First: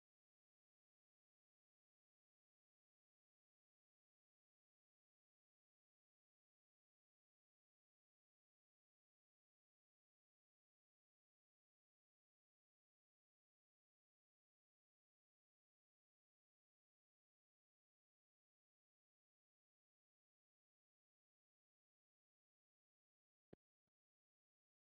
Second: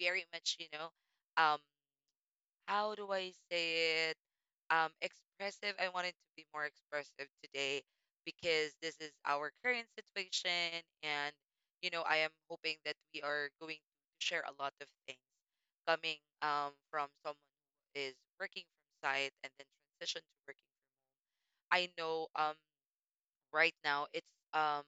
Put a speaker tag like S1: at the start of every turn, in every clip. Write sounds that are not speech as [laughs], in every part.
S1: very much, um, how do I say it? Expressive. I wanted to be more expressive today because this is our current situation, and, I am hoping that we are going to share a lot of things coming from someone who is working from site and then transition to working. I know right now it's um,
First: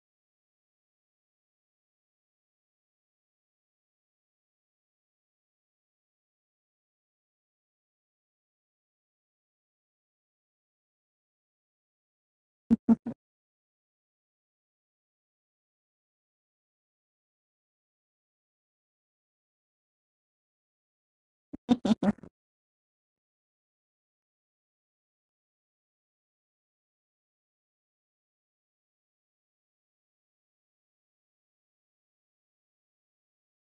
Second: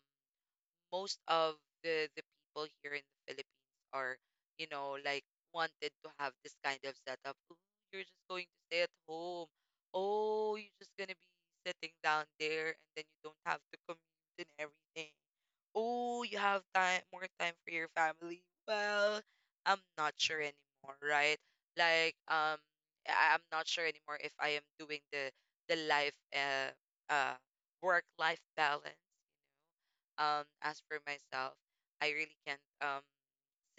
S1: most of the people here in the Philippines are, like wanted to have this kind of setup. Oh, you're just going to stay at home. Oh, you're just gonna be sitting down there and then you don't have to commute and everything. Oh, you have time more time for your family. Well, I'm not sure anymore, right? Like, I'm not sure anymore if I am doing the life uh work life balance as for myself, I really can't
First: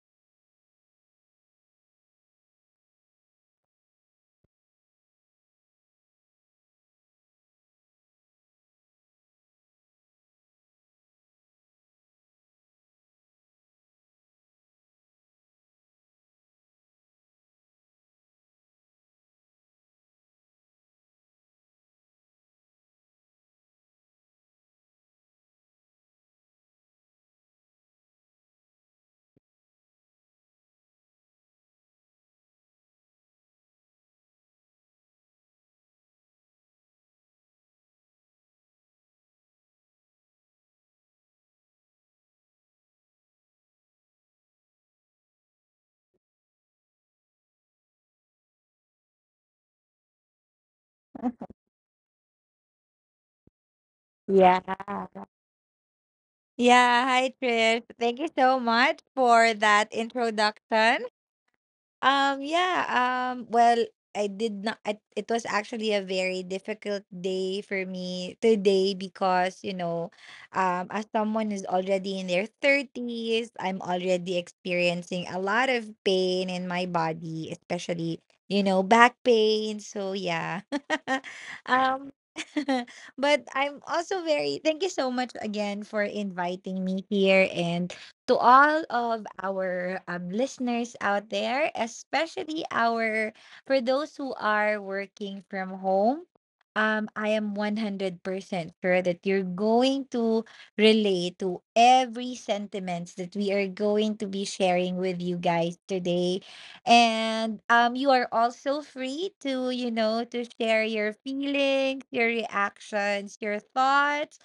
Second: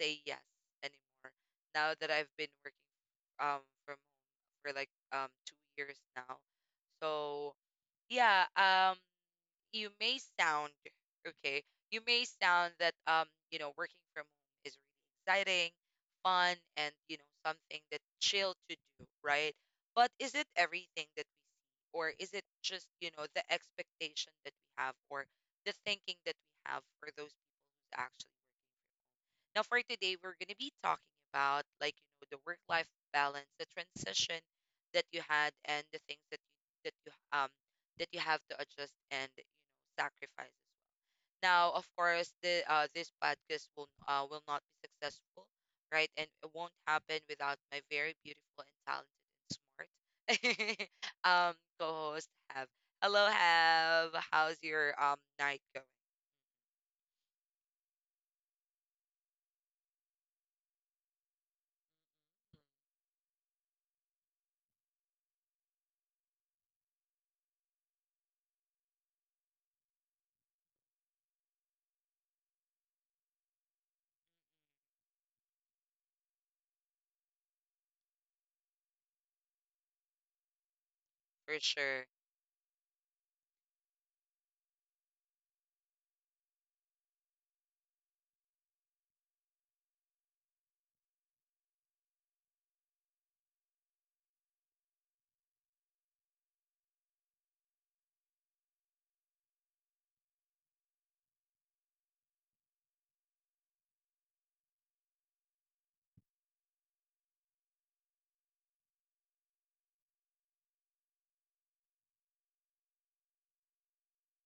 S1: say yes anymore. Now that I've been working from home for like 2 years now. So yeah, you may sound okay, you may sound that working from home is really exciting, fun, and, something that chill to do, right? But is it everything that we see, or is it just, the expectation that we have, or the thinking that we have for those people who's actually. Now, for today, we're going to be talking about, the work-life balance, the transition that you had, and the things that you have to adjust and, sacrifice as well. Now, of course, the this podcast will not be successful, right? And it won't happen without my very beautiful and talented and smart [laughs] um co-host Have. Hello, Have. How's
S2: Yeah.
S1: your night going?
S2: Yeah. Hi, Trish. Thank you so much for that introduction. Um, yeah,
S1: Hmm.
S2: um, well, I did not, it was actually a very difficult day for me today because, you know, as someone is already in their 30s, I'm already experiencing a lot of pain in my body, especially, you know, back pain. So, yeah. [laughs]
S1: For sure.
S2: Um, [laughs] but I'm also very, thank you so much again for inviting me here and to all of our listeners out there, especially our for those who are working from home. I am 100% sure that you're going to relate to every sentiments that we are going to be sharing with you guys today. And you are also free to, you know, to share your feelings, your reactions, your thoughts,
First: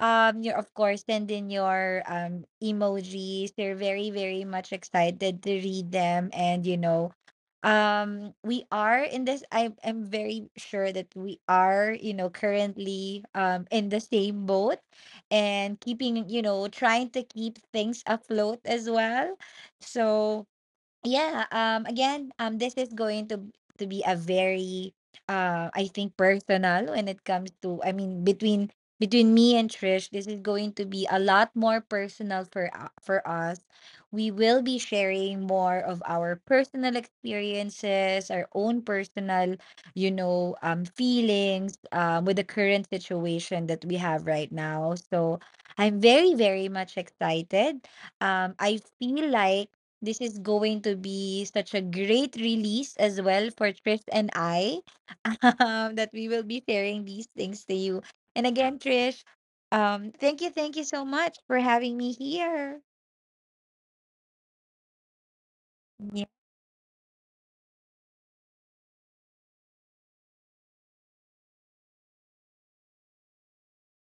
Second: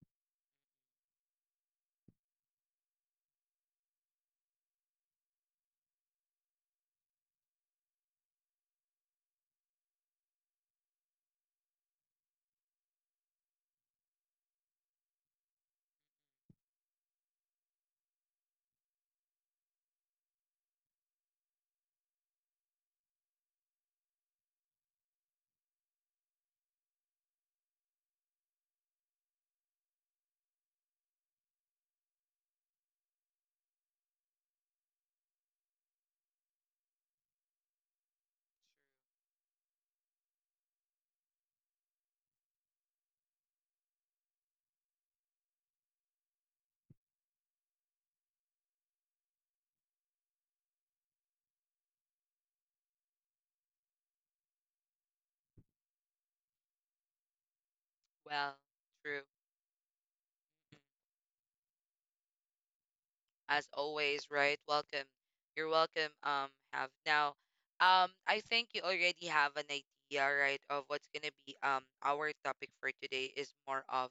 S2: your, of course, send in your emojis. They're very, very much excited to read them. And you know we are in this. I am very sure that we are, you know, currently in the same boat and keeping, you know, trying to keep things afloat as well. So yeah, again, this is going to be a very, I think, personal when it comes to, I mean, between me and Trish. This is going to be a lot more personal for for us. We will be sharing more of our personal experiences, our own personal, you know, feelings, with the current situation that we have right now. So I'm very, very much excited. I feel like this is going to be such a great release as well for Trish and I. [laughs] That we will be sharing these things to you. And
S1: Well,
S2: again,
S1: true.
S2: Trish, thank you so much for having me here.
S1: As always, right? Welcome. You're welcome,
S2: Yeah,
S1: Have. Now, I think you already have an idea, right, of what's gonna be our topic for today is more of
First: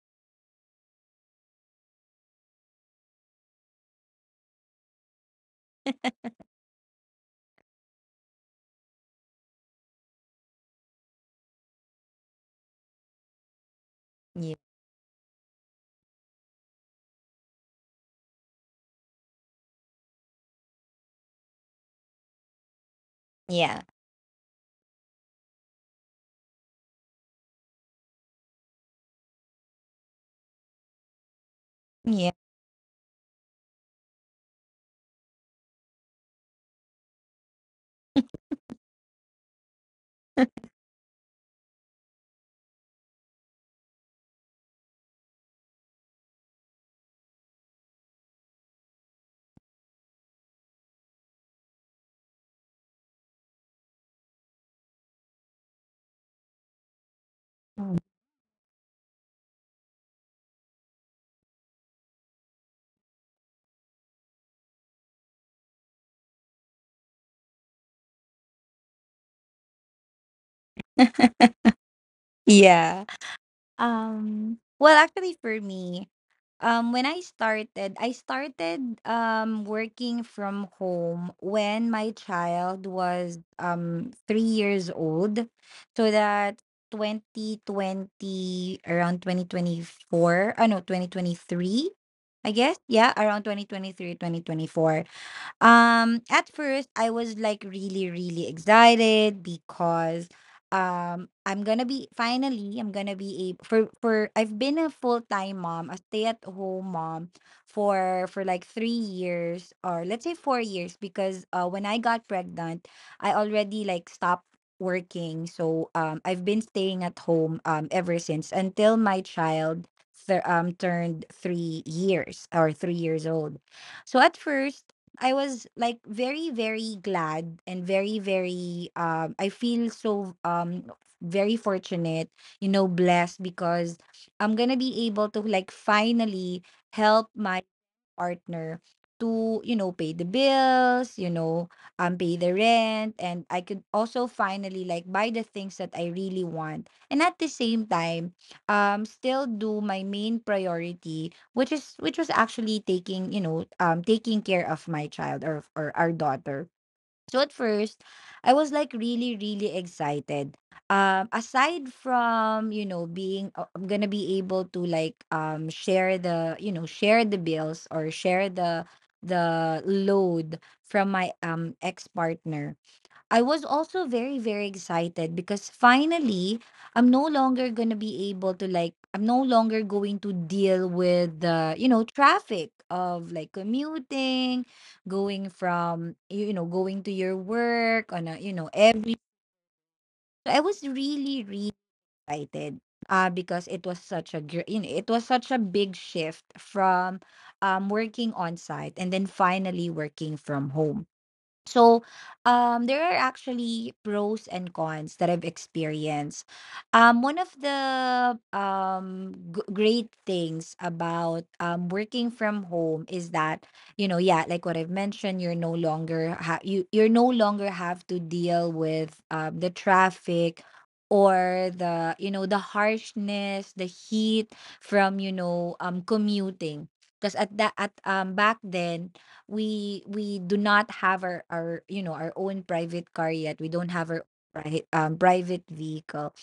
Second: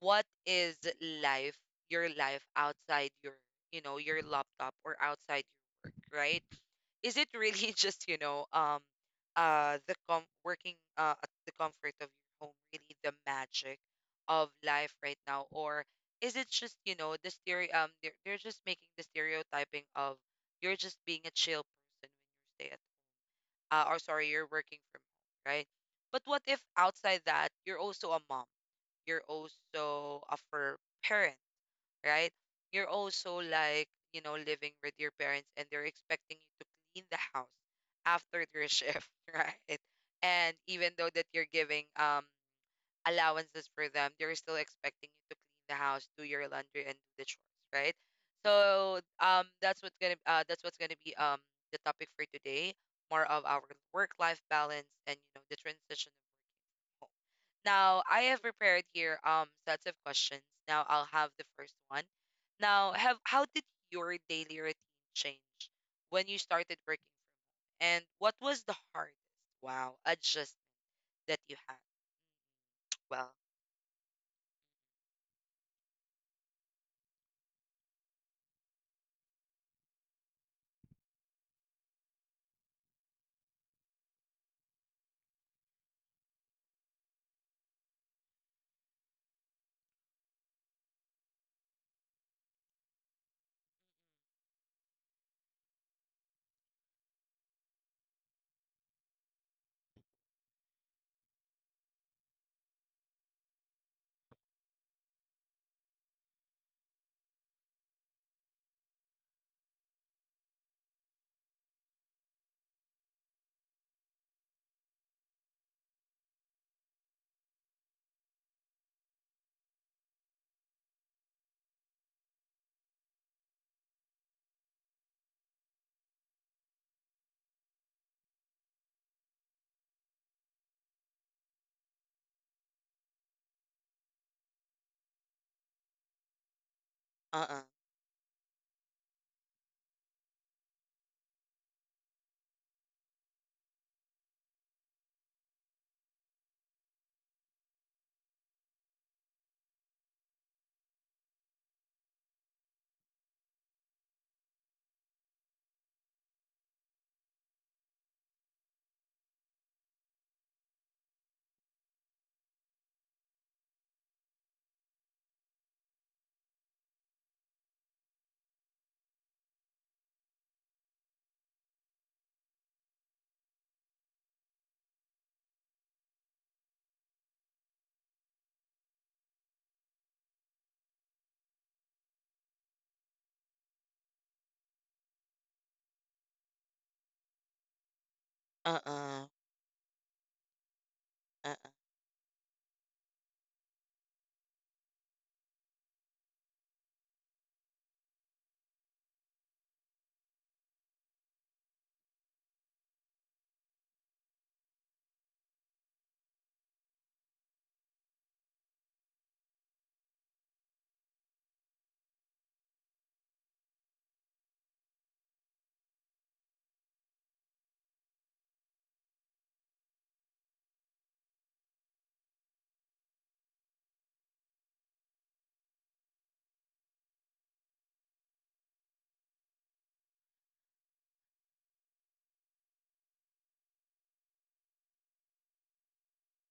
S1: what is life, your life outside your, your laptop or outside your work, right? Is it really [laughs] just, working, at the comfort of your home, really the magic of
S2: yeah,
S1: life right now? Or is it just, the stereo, they're just making the stereotyping of you're just being a chill person when you stay at,
S2: yeah,
S1: or sorry, you're working from home, right? But what if outside that you're also a mom, you're also a fur parent, right?
S2: yeah,
S1: You're also like, living with your parents and they're expecting you to clean the house after their shift, [laughs] right? And even though that you're giving allowances for them, they're still expecting you to clean the house, do your laundry and do the chores, right? So that's what's gonna be the topic for today, more of our work life balance and, the transition of both. Now, I have prepared here sets of questions. Now I'll have the first one. Now, have, how did your daily routine change when you started working from home? And what was the hardest, wow, adjustment that
S2: [laughs]
S1: you had?
S2: yeah.
S1: Well,
S2: Well, actually, for me, when I started, working from home when my child was 3 years old. So that 2020, around 2024, oh no, 2023, I guess, yeah, around 2023, 2024. At first, I was like really, really excited because I'm gonna be able for I've been a full-time mom, a stay-at-home mom for like 3 years, or let's say 4 years, because when I got pregnant, I already like stopped working. So I've been staying at home ever since until my child turned 3 years or 3 years old. So at first I was like very, very glad and very, very I feel so very fortunate, you know, blessed, because I'm gonna be able to like finally help
S1: uh-uh,
S2: my partner to, you know, pay the bills, you know, pay the rent. And I could also finally like buy the things that I really want. And at the same time, still do my main priority, which is which was actually taking, you know, taking care of my child, or our daughter. So at first, I was like really, really excited. Aside from, you know, being I'm gonna be able to like share the, you know, share the bills, or share the load from my ex partner. I was also very, very excited because, finally, I'm no longer going to be able to like, I'm no longer going to deal with the, you know, traffic of like commuting, going from, you know, going to your work on a, you know, every.
S1: uh-uh,
S2: I was really,
S1: uh-uh,
S2: really excited, because it was such a you know, it was such a big shift from working on site and then finally working from home. So, there are actually pros and cons that I've experienced. One of the great things about working from home is that, you know, yeah, like what I've mentioned, you're no longer you're no longer have to deal with the traffic or the you know the harshness, the heat from, you know, commuting. Because at that at back then, we do not have our, you know, our own private car yet. We don't have our private vehicle.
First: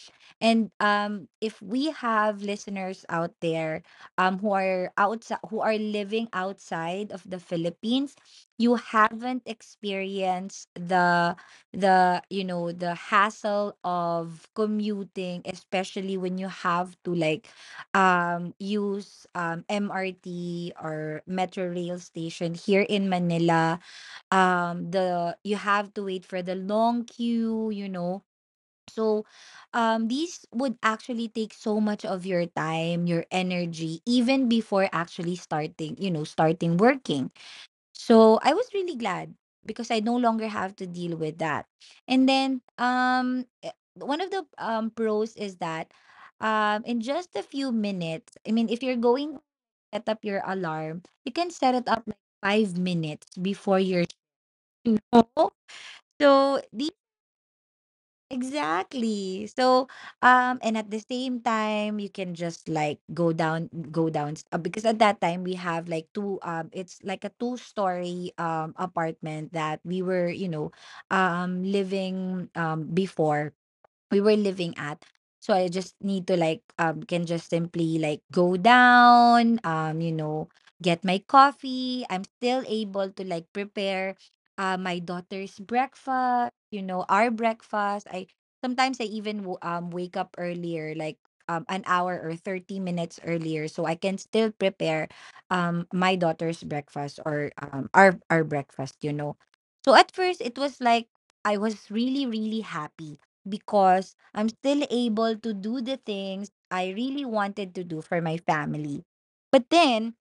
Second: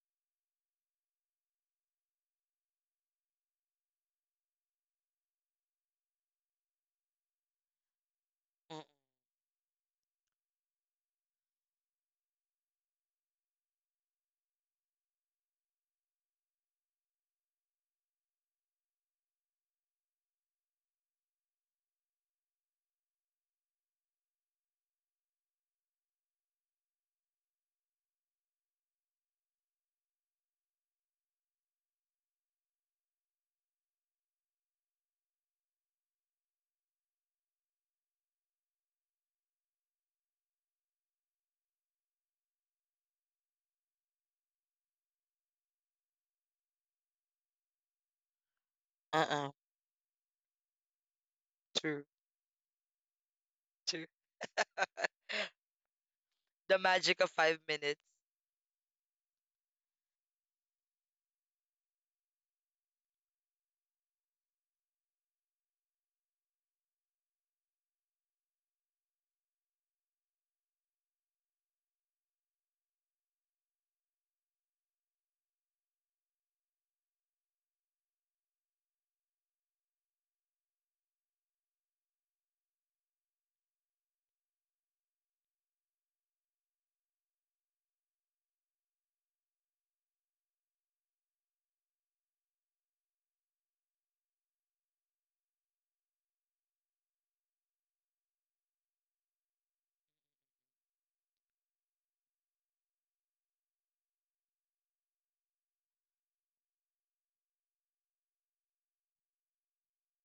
S2: And if we have listeners out there who are living outside of the Philippines, you
S1: mm,
S2: haven't experienced the you know, the hassle of commuting, especially when you have to like use MRT or metro rail station here in Manila. The you have to wait for the long queue, you know. So these would actually take so much of your time, your energy, even before actually starting, you know, starting working. So, I was really glad because I no longer have to deal with that. And then one of the pros is that in just a few minutes, I mean, if you're going to
S1: uh-uh,
S2: set up your alarm, you can set it
S1: true,
S2: up like 5 minutes before your
S1: true.
S2: [laughs] show. So,
S1: The magic of 5 minutes.
S2: exactly. So, and at the same time, you can just like go down, because at that time we have like two, it's like a two-story apartment that we were, you know, living before we were living at. So I just need to like can just simply like go down, you know, get my coffee. I'm still able to like prepare my daughter's breakfast, you know, our breakfast. I Sometimes I even wake up earlier, like an hour or 30 minutes earlier. So I can still prepare my daughter's breakfast, or our breakfast, you know. So at first it was like I was really, really happy, because I'm still able to do the things I really wanted to do for my family. But then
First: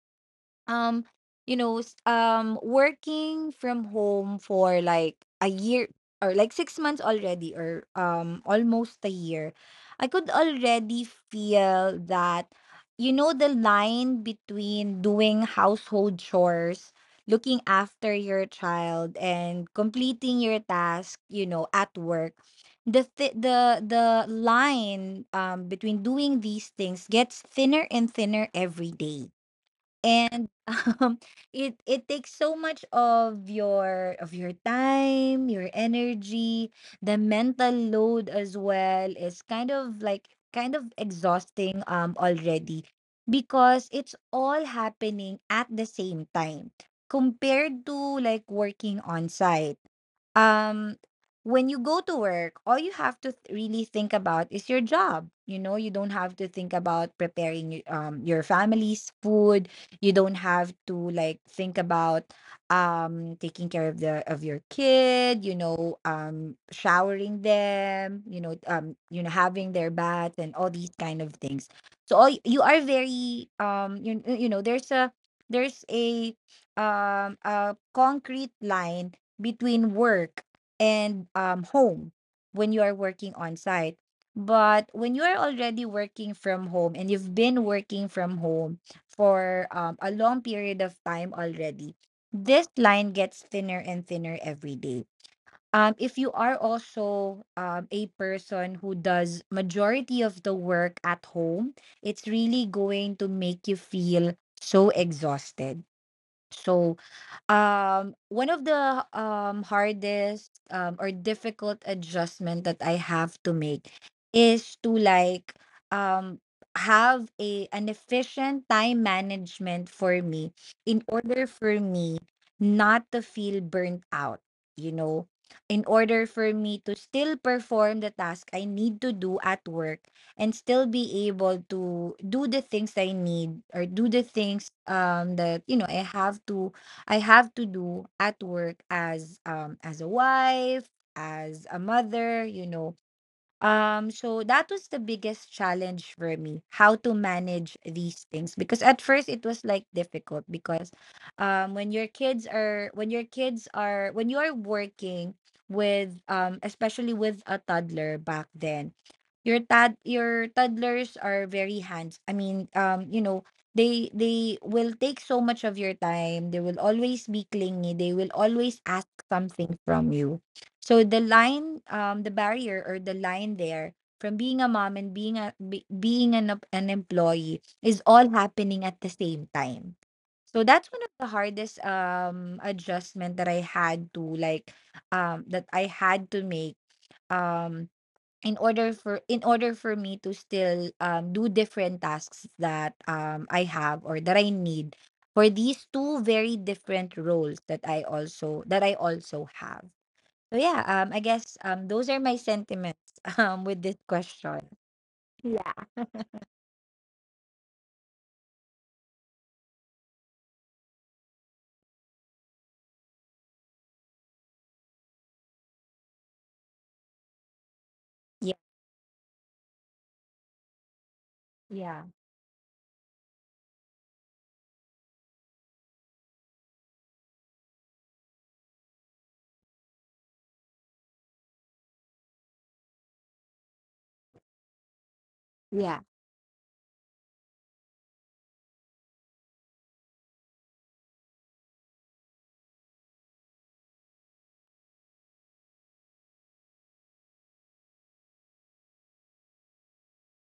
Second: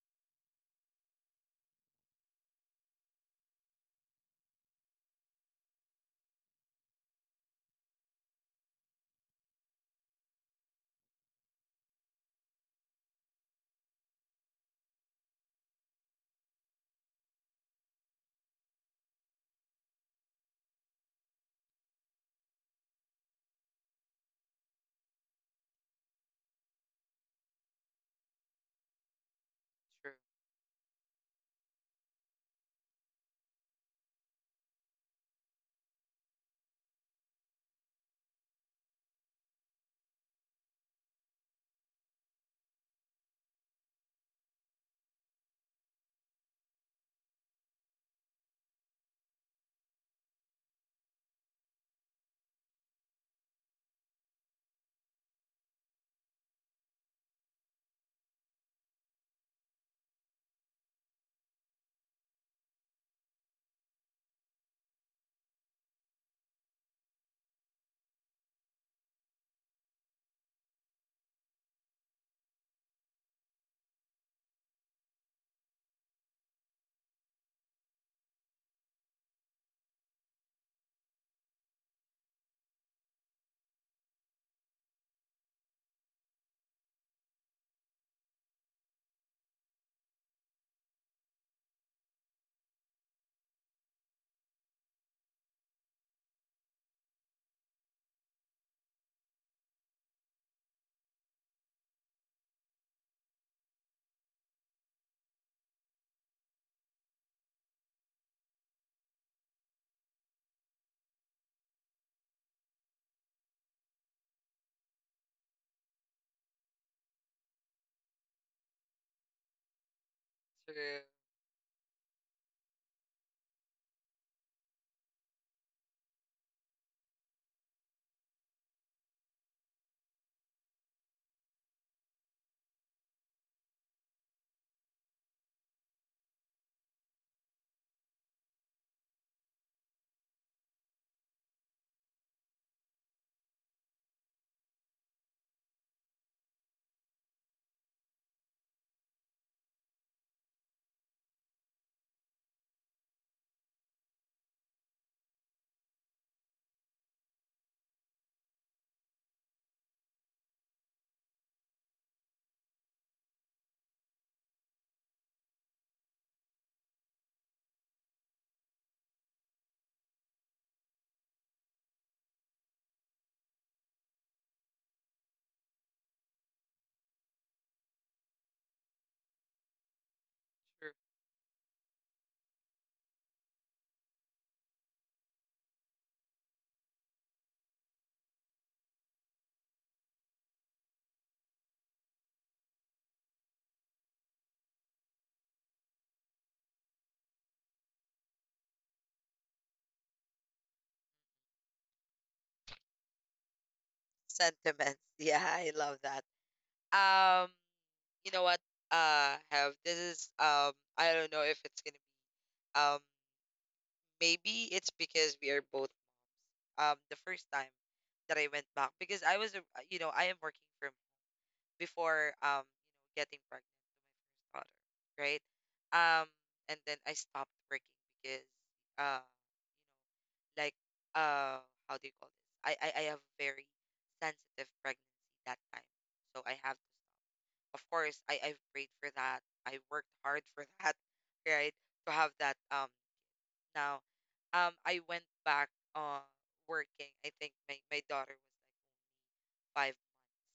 S2: um you know, working from home for like a year, or like 6 months already, or almost a year, I could already feel that, you know, the line between doing household chores, looking after your child, and completing your task, you know, at work, the line between doing these things gets thinner and thinner every day.
S1: True,
S2: And [laughs] um it takes so much of your time, your energy. The mental load as well is kind of like kind of exhausting already, because it's all happening at the same time, compared to like working on site. um when you go to work, all you have to really think about is your job, you know. You don't have to think about preparing your family's food. You don't have to like think about taking care of the of your kid, you know, showering them, you know, you know, having their bath and all these kind of things. So all, you are very you, you know, there's a there's a a concrete line between work and home when you are working on site. But when you are already working from home and you've been working from home for a long period of time already, this line gets thinner and thinner every day. If you are also a person who does majority of the work at home, it's really going to make you feel so exhausted. So one of the hardest or difficult adjustment that I have to make is to like um have a an efficient time management for me
S1: true,
S2: in order for me not to feel burnt out, you know. In order for me to still perform the task I need to do at work, and still be able to do the things I need, or do the things that, you know, I have to do at work, as a wife, as a mother, you know. So that was the biggest challenge for me, how to manage these things. Because at first it was like difficult because when your kids are when you are working with especially with a toddler back then, your tad your toddlers are very hands. I mean, you know, they will take so much of your time. They will always be clingy. They will always ask something from you. So the line, the barrier or the line there from being a mom and being being an employee is all happening at the same time. So
S1: true.
S2: that's one of the hardest adjustment that I had to like that I had to make um in order for me to still do different tasks that I have or that I need for these two very different roles that I also have. So yeah, I guess those are my sentiments [laughs] with this question.
S1: Sentiments. [laughs] Yeah, I
S2: Yeah.
S1: love that. Um, you know what? Have, this is I don't know if it's gonna. Um, maybe it's because we are both, the first time that I went back, because I was a- I am working from
S2: Yeah.
S1: before getting pregnant to my first daughter, right? Um, and then I stopped working because, uh like how do you call this? I have very sensitive pregnancy that time,
S2: Yeah.
S1: so I have, of course, I've prayed for that. I worked hard for that, [laughs] right? To have that now. I went back uh working. I think my daughter was like five,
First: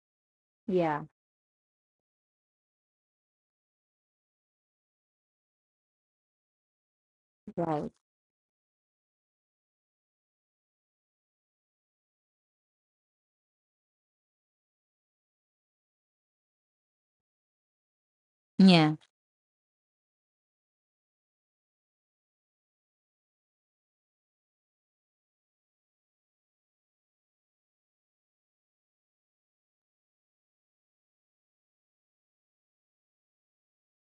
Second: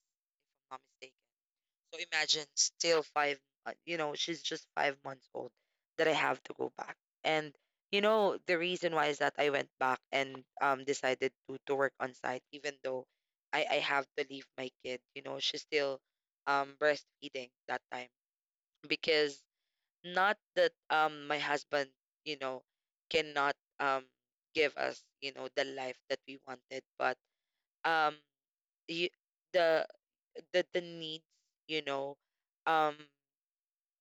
S1: if I'm not
S2: Yeah. Yeah.
S1: mistaken. So imagine still five, you know, she's just 5 months old that I have to go back. And
S2: Right.
S1: you know, the reason why is that I went back and decided to work on site, even though I have to leave my kid. You know, she's still breastfeeding that time
S2: Yeah.
S1: because, not that my husband, you know, cannot um give us, the life that we wanted, but um you, the the needs, you know, um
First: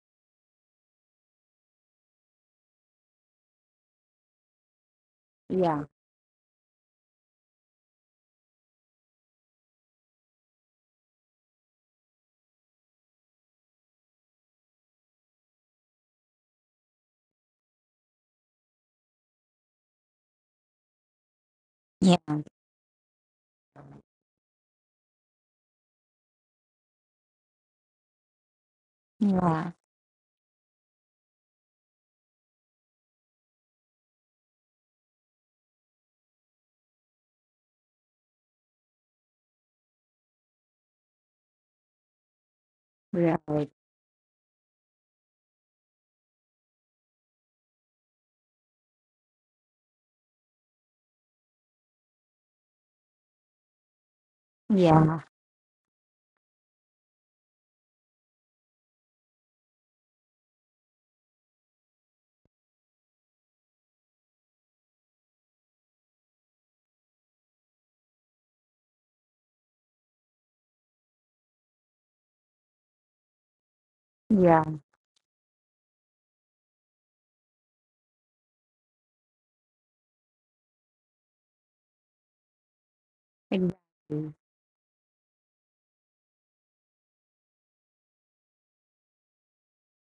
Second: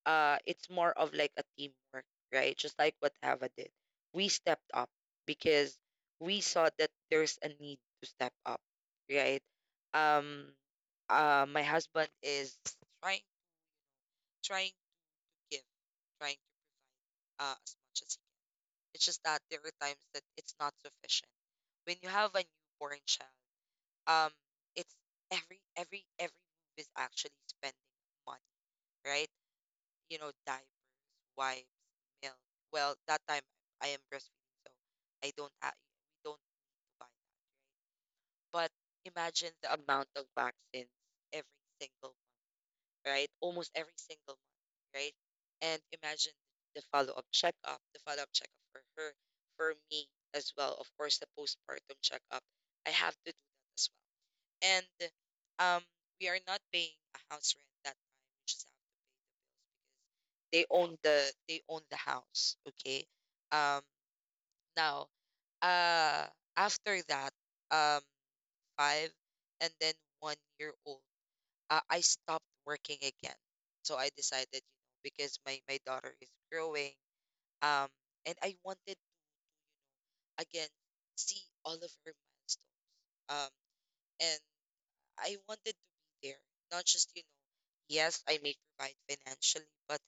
S1: it's more of like a teamwork, right? Just like what Ava did. We stepped up because
S2: Yeah.
S1: we saw that there's a need to step up, right? Um my husband is trying trying to give, trying to provide as much as. It's just that there are times that it's not sufficient. When you have a newborn child, um, it's every move is actually spending money, right?
S2: Yeah.
S1: You know, diapers, wipes, milk. Well, that time I am breastfeeding, so I don't have we don't buy that, right? But imagine the amount of vaccines every single month, right?
S2: Yeah.
S1: Almost
S2: Right.
S1: every single, right? And imagine the follow up checkup, the follow up checkup for her, for me as well. Of course, the postpartum checkup. I have to do that as well. And,
S2: Yeah.
S1: um, we are not paying a house rent that time. We just have to pay them because they own the house. Okay. Um, now, uh, after that, um, five and then one year old, I stopped working again. So I decided, you
S2: Yeah.
S1: know, because my daughter is growing, um and I wanted, again, see all of her milestones, um
S2: Exactly.
S1: and I wanted to be there, not just, yes I may provide financially, but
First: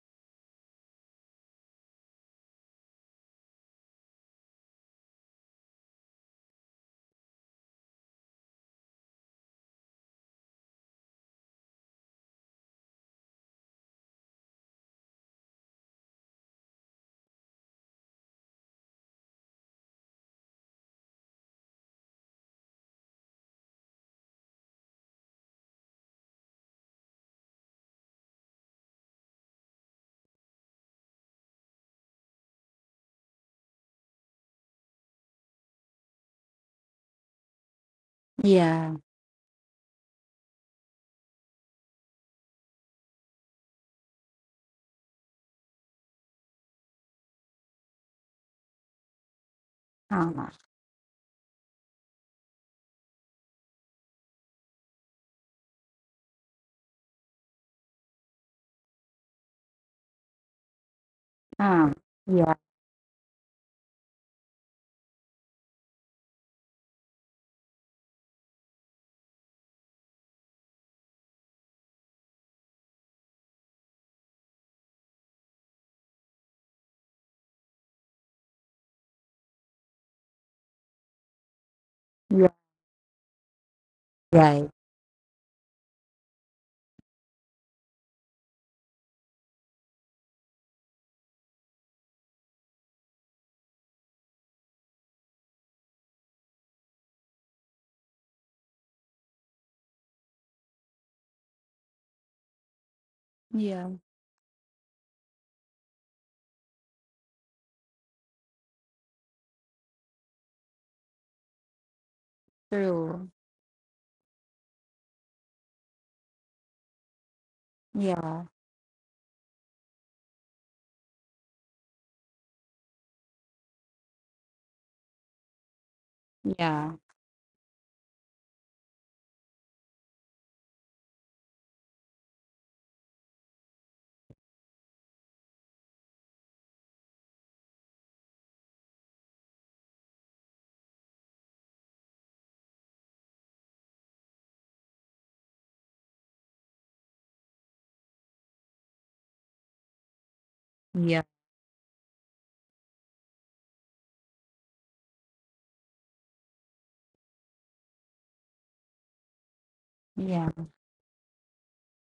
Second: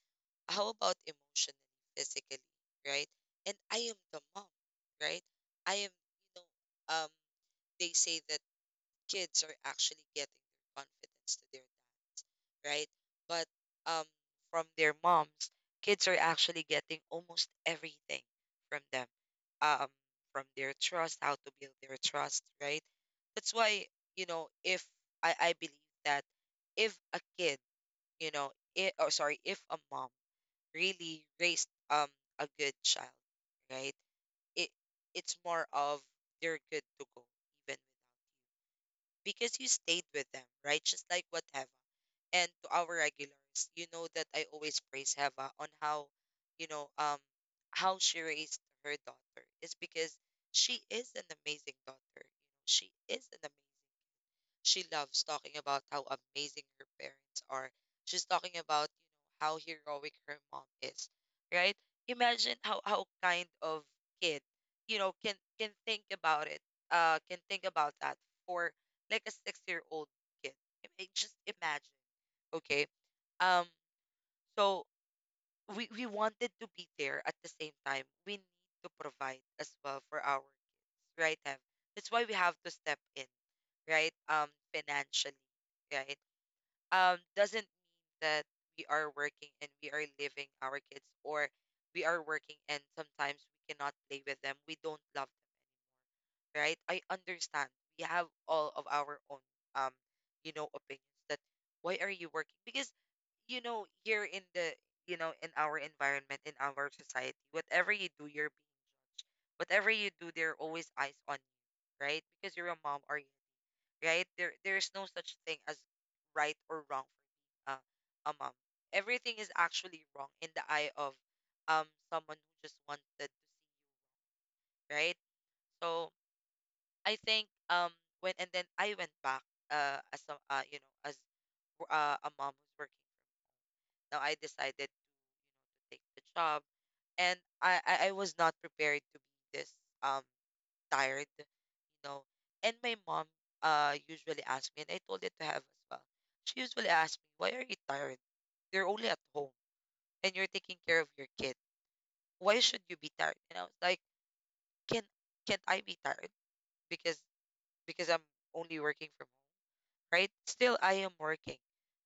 S1: how about emotionally, physically, right? And I am the mom, right? I am you know They say that kids are actually getting their confidence to their, right? But, um, from their moms, kids are actually getting almost everything from them, um, from their trust, how to build their trust, right? That's why, you know, if I believe that if a kid, you know, it, or sorry, if a mom really raised a good child, right? It it's more of they're good to go, even
S2: Yeah.
S1: because you stayed with them, right? Just like what Heva. And to our regulars, you know that I always praise Heva on how, you know, how she raised her daughter. It's because
S2: Um.
S1: she is an amazing daughter. You know, she is an amazing. She loves talking about how amazing her parents are. She's talking about, you know, how heroic her mom is, right?
S2: Um. Yeah.
S1: Imagine how kind of kid, you know, can think about it, can think about that, for like a six-year-old kid. I mean, just imagine, okay? Um, so we wanted to be there. At the same time, we need to provide as well for our kids, right? Have, that's why we
S2: Yeah.
S1: have to step in, right?
S2: Right.
S1: Financially, right? Doesn't mean that we are working and we are living our kids, or we are working and sometimes we cannot play with them, we don't love them, right? I understand, we have all of our own, um you know, opinions that why are you working, because you know
S2: Yeah.
S1: here in the, you know, in our environment, in our society, whatever you do, you're being, whatever you do, there are always eyes on you, right? Because you're a mom or you're,
S2: True.
S1: right? There is no such thing as right or wrong for a
S2: Yeah.
S1: mom. Everything is actually wrong in the eye of um someone who just wanted to see, right? So
S2: Yeah.
S1: I think when and then I went back as a you know, as a mom who's working. Now I decided to take the job, and I was not prepared to be this um tired, you know. And my mom usually asks me, and I told it to have as well. She usually asks me, "Why are you tired? You're only at home and you're taking care of
S2: Yeah.
S1: your kid. Why should you be tired?" And I was like, "Can can't I be tired? Because I'm only working from home, right?
S2: Yeah.
S1: Still, I am working,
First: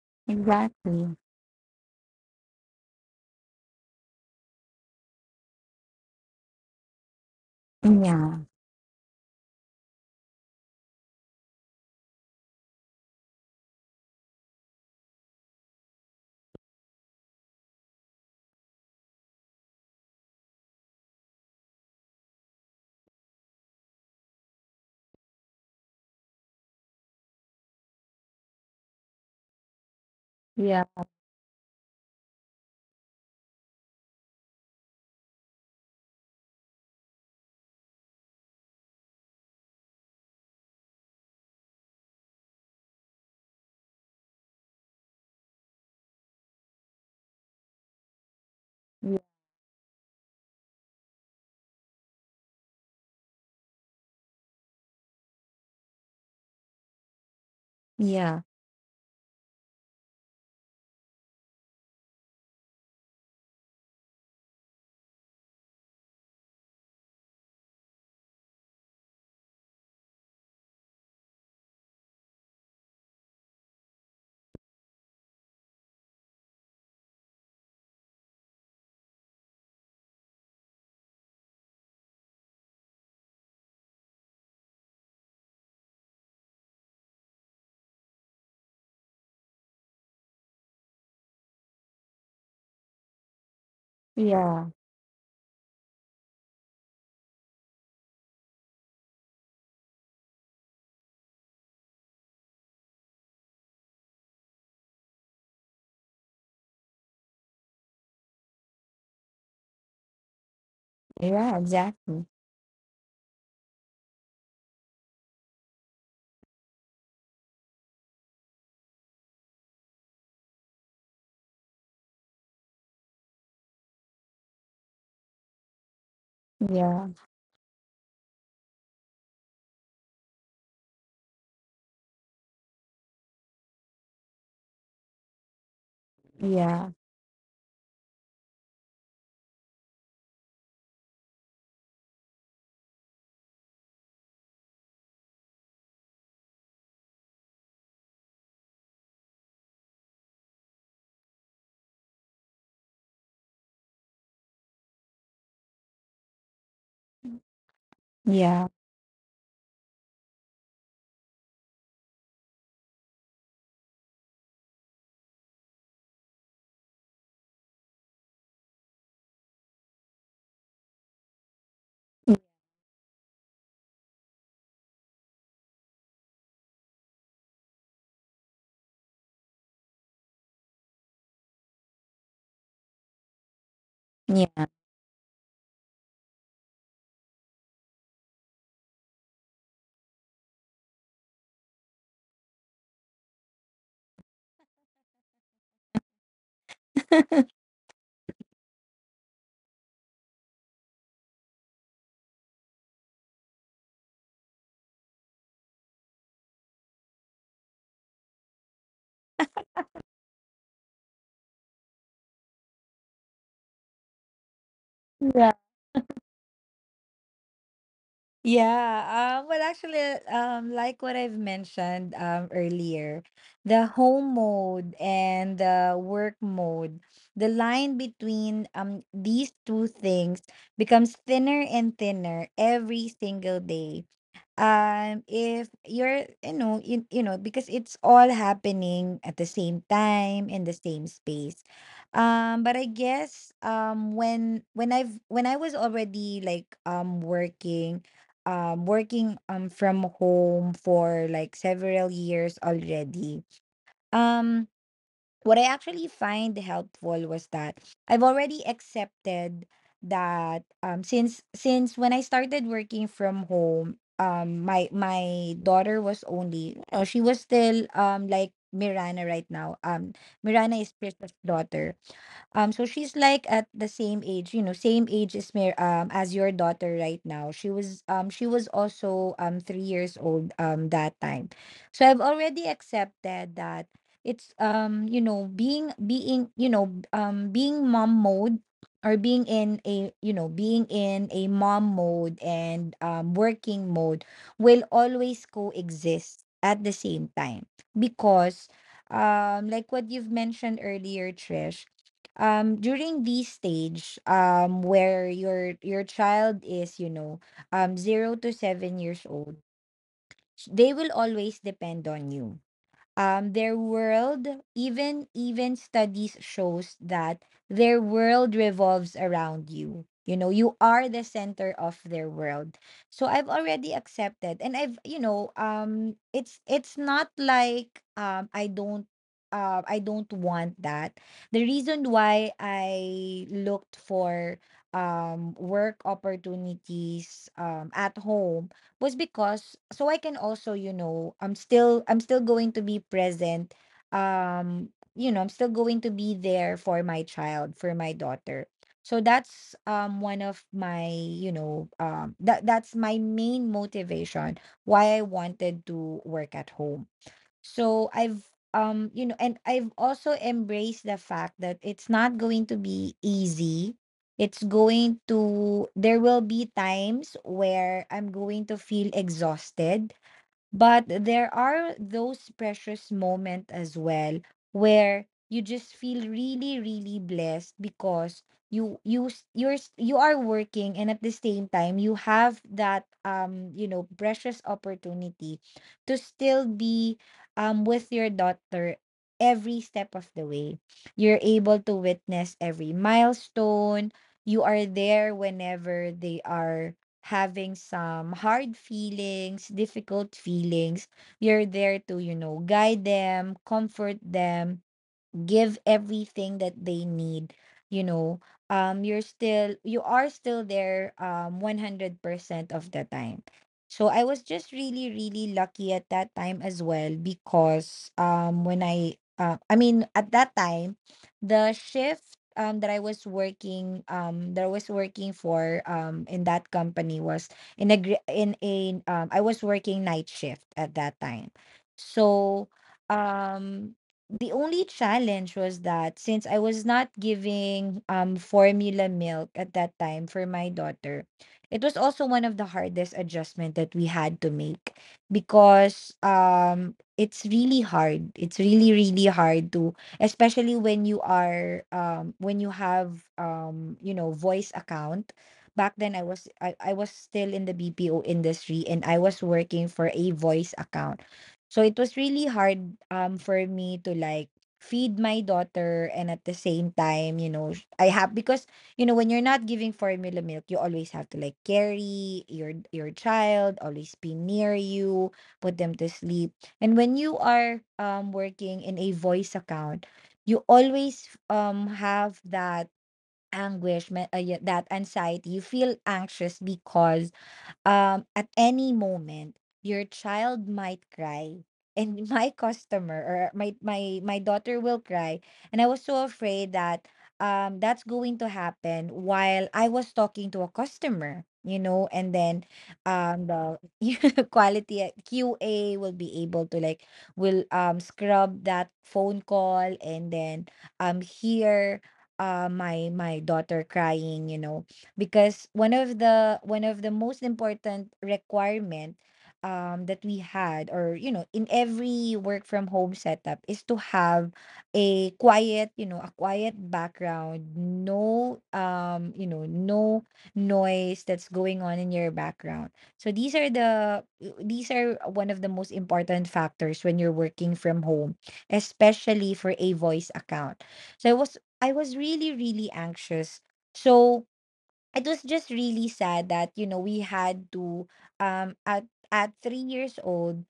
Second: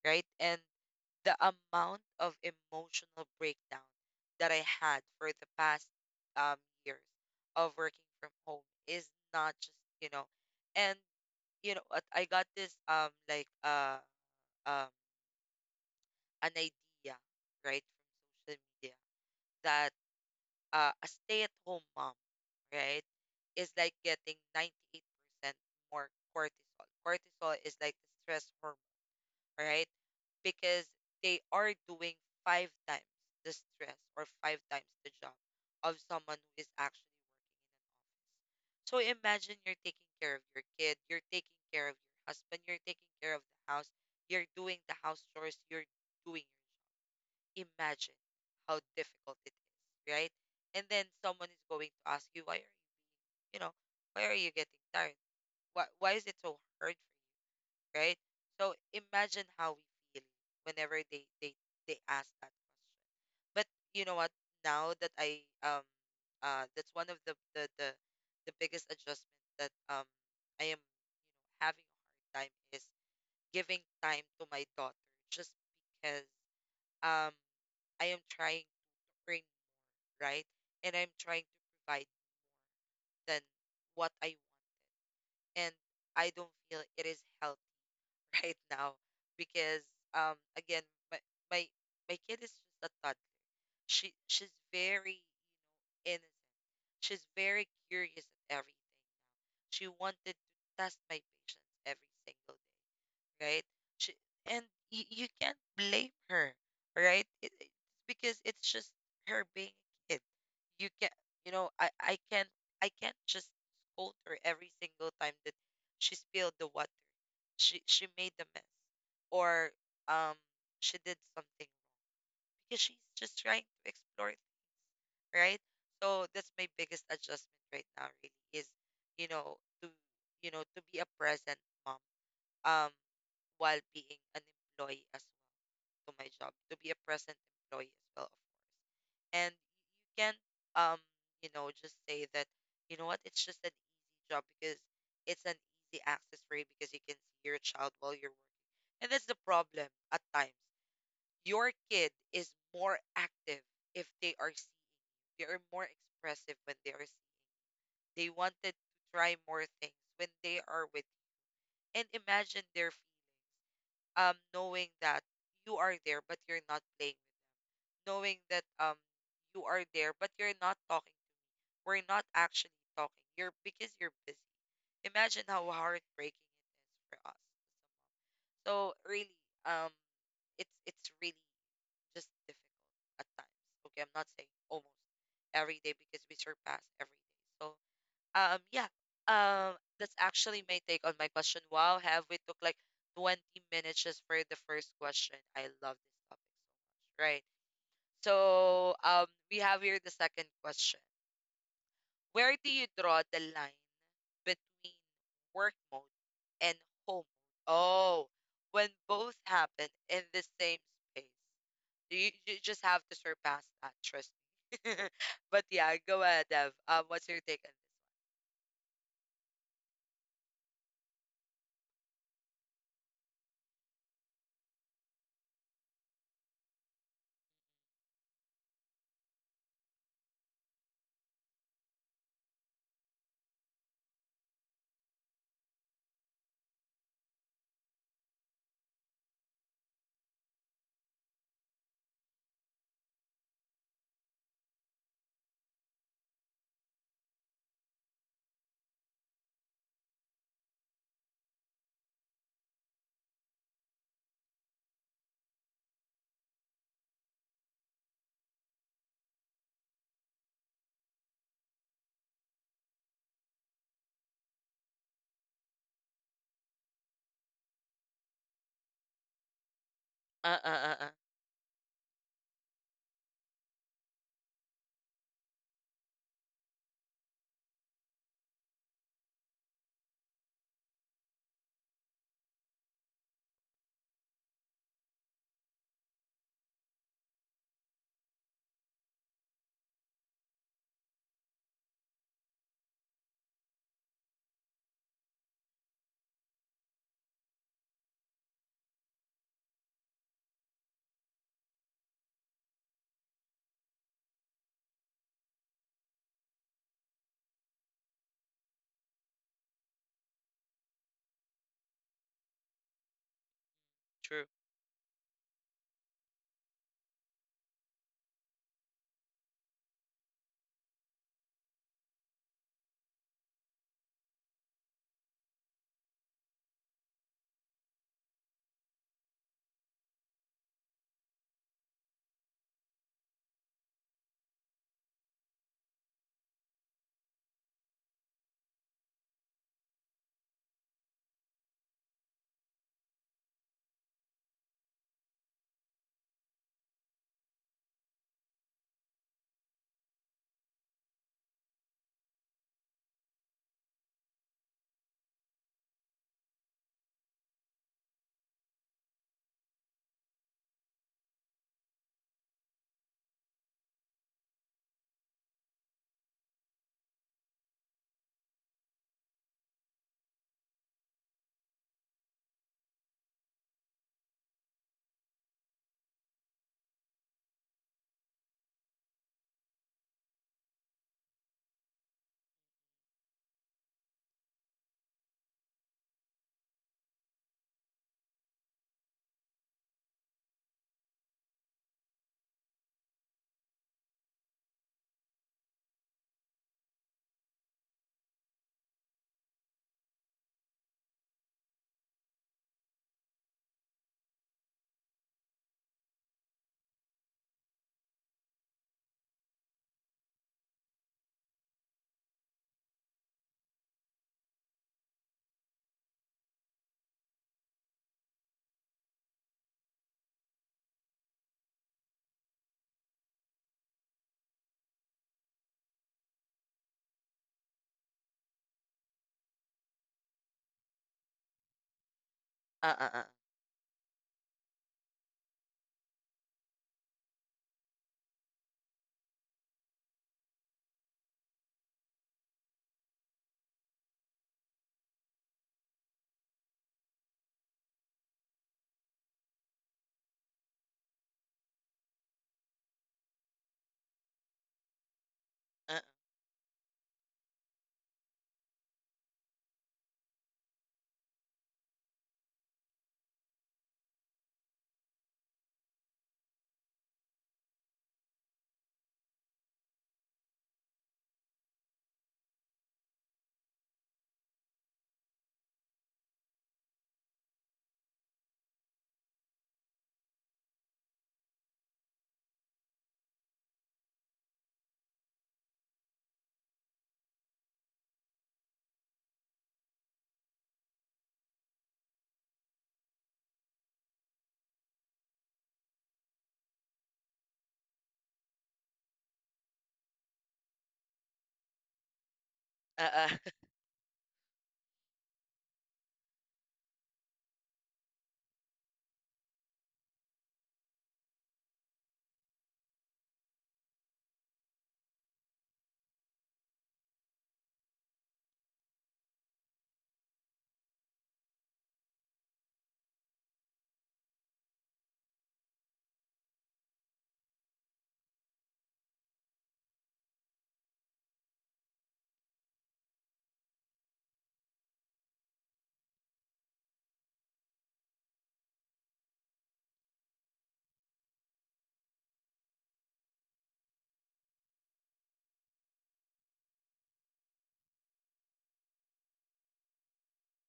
S1: right?" And
S2: Exactly.
S1: the amount of emotional breakdown that I had for the past um years of working from
S2: Yeah.
S1: home is not just, you know, and you know what, I got this um an idea, right, from social media that a stay-at-home mom, right, is like getting 98% more cortisol. Cortisol is like the stress hormone, right?
S2: Yeah.
S1: Because they are doing five times the stress or five times the job of someone who is actually. So imagine you're taking care of your kid, you're taking care of your husband, you're taking care of the house, you're doing the house chores, you're doing your job. Imagine how
S2: Yeah.
S1: difficult it is, right? And then someone is going to ask you, why are you, you know, why are you getting tired? Why is it so hard for you, right?
S2: Yeah.
S1: So imagine how we feel whenever they ask that question. But you know what? Now that I that's one of the biggest adjustment that I am having a hard time is giving time to my daughter just because um I am trying to bring right and I'm trying to provide than what I wanted, and I don't feel it is healthy [laughs] right now because again, my my my kid is just a thought. She's
S2: Yeah.
S1: very innocent. She's very curious at everything. She wanted to test my patience every single day, right? She, and y you can't blame her, right? It's because it's just her being a kid. You can,
S2: Yeah.
S1: I,
S2: Exactly.
S1: I can't, I can't just scold her every single time that she spilled the water. She made the mess, or um, she did something because she's just trying to explore, right? So that's my
S2: Yeah.
S1: biggest adjustment right now really is, you know, to to be a present mom um while being an employee as well. To my job,
S2: Yeah.
S1: to be a present employee as well. And you can um, just say that, you know what, it's just an easy job because it's an easy access for you because you can see your child while you're working. And that's the problem at times. Your kid is more active if they are seeing. They are more expressive when they are seeing. They
S2: Yeah.
S1: wanted to try more things when they are with you. And imagine their feet, knowing that you are there but you're not playing with them, knowing that you are there but you're not talking. We're not actually talking. You're because you're busy. Imagine how heartbreaking it is for us. So really, um, it's really just difficult at times. Okay, I'm not
S2: Yeah.
S1: saying almost every day because we surpass every day. So yeah. That's actually my take on my question. Wow, have we took like 20 minutes just for the first question? I love this topic so much. Right. So, we have here the second question. Where do you draw the line between work mode and home mode? Oh, when both happen in the same space, you just have to surpass that. Trust me. [laughs]
S2: Yeah.
S1: But yeah, go ahead, Dev. What's your take on
S2: Yeah. Well, actually, like what I've mentioned earlier, the home mode and the work mode, the line between these two things becomes thinner and thinner every single day. If you're you know you know because it's all happening at the same time in the same space. But I guess when I was already like working from home for like several years already. um what I actually find helpful was that I've already accepted that since when I started working from home, my daughter was only, oh, she was still like Mirana right now.
S1: this?
S2: Mirana is Krista's daughter. So she's like at the same age, you know, same age as Mir as your daughter right now. She was also 3 years old that time. So I've already accepted that it's you know being you know being mom mode, or being in a you know being in a mom mode, and working mode will always coexist at the same time, because like what you've mentioned earlier, Trish, during this stage where your child is you know 0 to 7 years old, they will always depend on you. Their
S1: True.
S2: world, even studies shows that their world revolves around you, you know, you are the center of their world. So I've already accepted, and I've you know it's not like I don't want that. The reason why I looked for work opportunities at home was because so I can also, you know, I'm still going to be present. Um, you know, I'm still going to be there for my child, for my daughter. So that's one of my, you know, that's my main motivation why I wanted to work at home. So I've you know, and I've also embraced the fact that it's not going to be easy. It's going to There will be times where I'm going to feel exhausted, but there are those precious moments as well, where you just feel really, really blessed, because you s- you're s- you are working, and at the same time you have that you know precious opportunity to still be with your daughter every step of the way. You're able to witness every milestone. You are there whenever they are having some hard feelings, difficult feelings. You're there to, you know, guide them, comfort them, give everything that they need, you know. You are still there 100% of the time. So I was just really, really lucky at that time as well, because when I I mean at that time, the shift that I was working for in that company was in a gr- in a I was working night shift at that time. So
S1: Uh, uh,
S2: um the only challenge was that since I was not giving formula milk at that time for my daughter, it was also one of the hardest adjustment that we had to make, because it's really hard. It's really, really hard to, especially when you have you know voice account. Back
S1: uh.
S2: then I was still in the BPO industry, and I was working for a voice account. So it was really hard for me to like feed my daughter, and at the same time, you know, I have because you know when you're not giving formula milk, you always have to like carry your child, always be near you, put them to sleep. And when you are working in a voice account, you always have that yeah, that anxiety. You feel anxious because at any moment, your child might cry, and [laughs] my customer or my daughter will cry, and I was so afraid that that's going to happen while I was talking to a customer, you know, and then
S1: Uh uh
S2: the [laughs] quality at QA will be able to like will scrub that phone call, and then hear my daughter crying, you know, because one of the most important requirement that we had or you know in every work from home setup is to have a quiet you know a quiet background, no you know no noise that's going on in your background. So these are one of the most important factors when you're working from home, especially for a voice account. So I was really, really anxious. So it was just really sad that you know we had to um at at 3 years old,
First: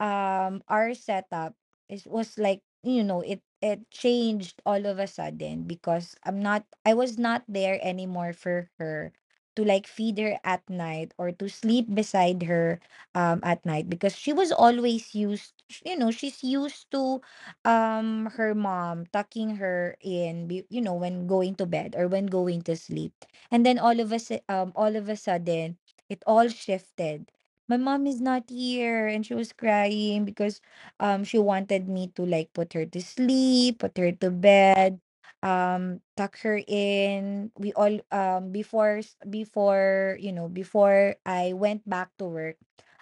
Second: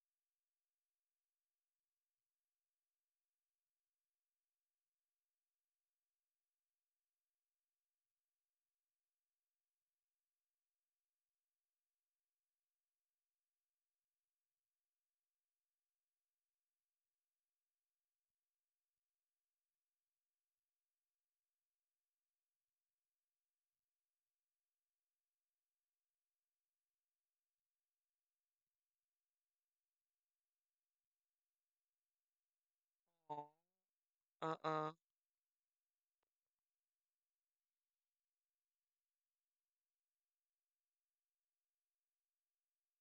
S2: our setup is was like you know it changed all of a sudden, because I was not there anymore for her to like feed her at night, or to sleep beside her at night, because she was always used, you know, she's used to her mom tucking her in, you know, when going to bed, or when going to sleep. And then all of a sudden, it all shifted. My mom is not here and she was crying, because she wanted me to like put her to
S1: Oh,
S2: sleep, put her to
S1: uh
S2: bed, tuck her in. We all before s- Before, you know, before I went back to work,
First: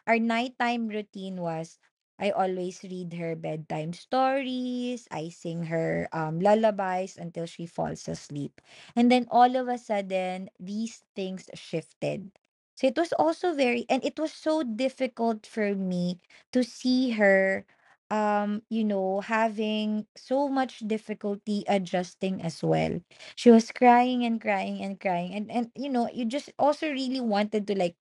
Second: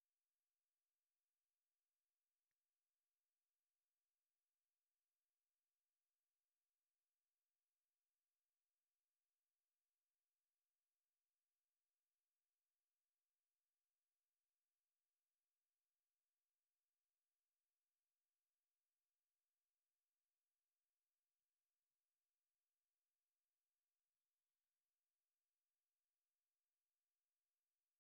S2: our nighttime routine was I always read her bedtime stories. I sing her lullabies until she falls asleep. And then all of a sudden, these things shifted. So it was also very, and it was so difficult for me to see her, you know, having so much difficulty adjusting as well. She was crying and crying and crying. And you know, you just also really wanted to like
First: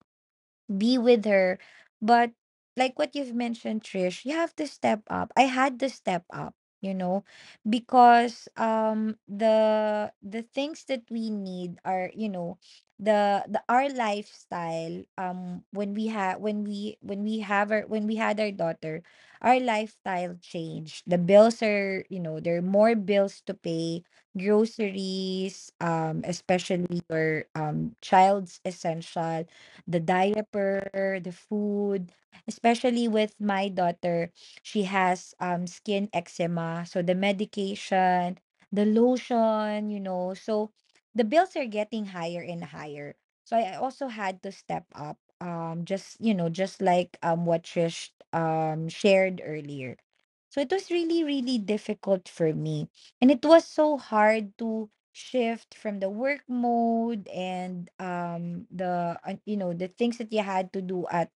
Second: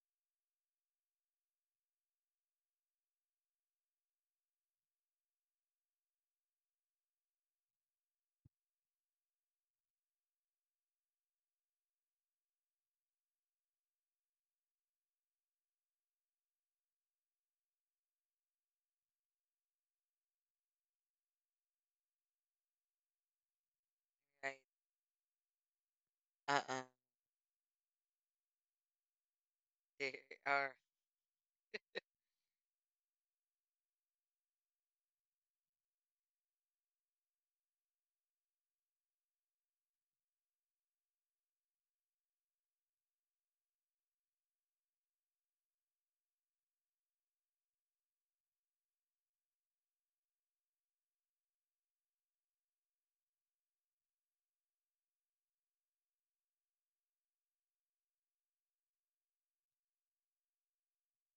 S2: be with her. But like what you've mentioned, Trish, you have to step up. I had to step up, you know, because the things that we need are, you know, the our lifestyle, when we have our when we had our daughter, our lifestyle changed. The bills are you know there are more bills to pay,
S1: [laughs] Right.
S2: groceries,
S1: uh
S2: especially your child's essential, the
S1: There are.
S2: diaper, the food, especially with my daughter. She has skin eczema, so the medication, the lotion, you know. So the bills are getting higher and higher. So I also had to step up. Just you know, just like what Trish shared earlier. So it was really, really difficult for me. And it was so hard to shift from the work mode, and the you know the things that you had to do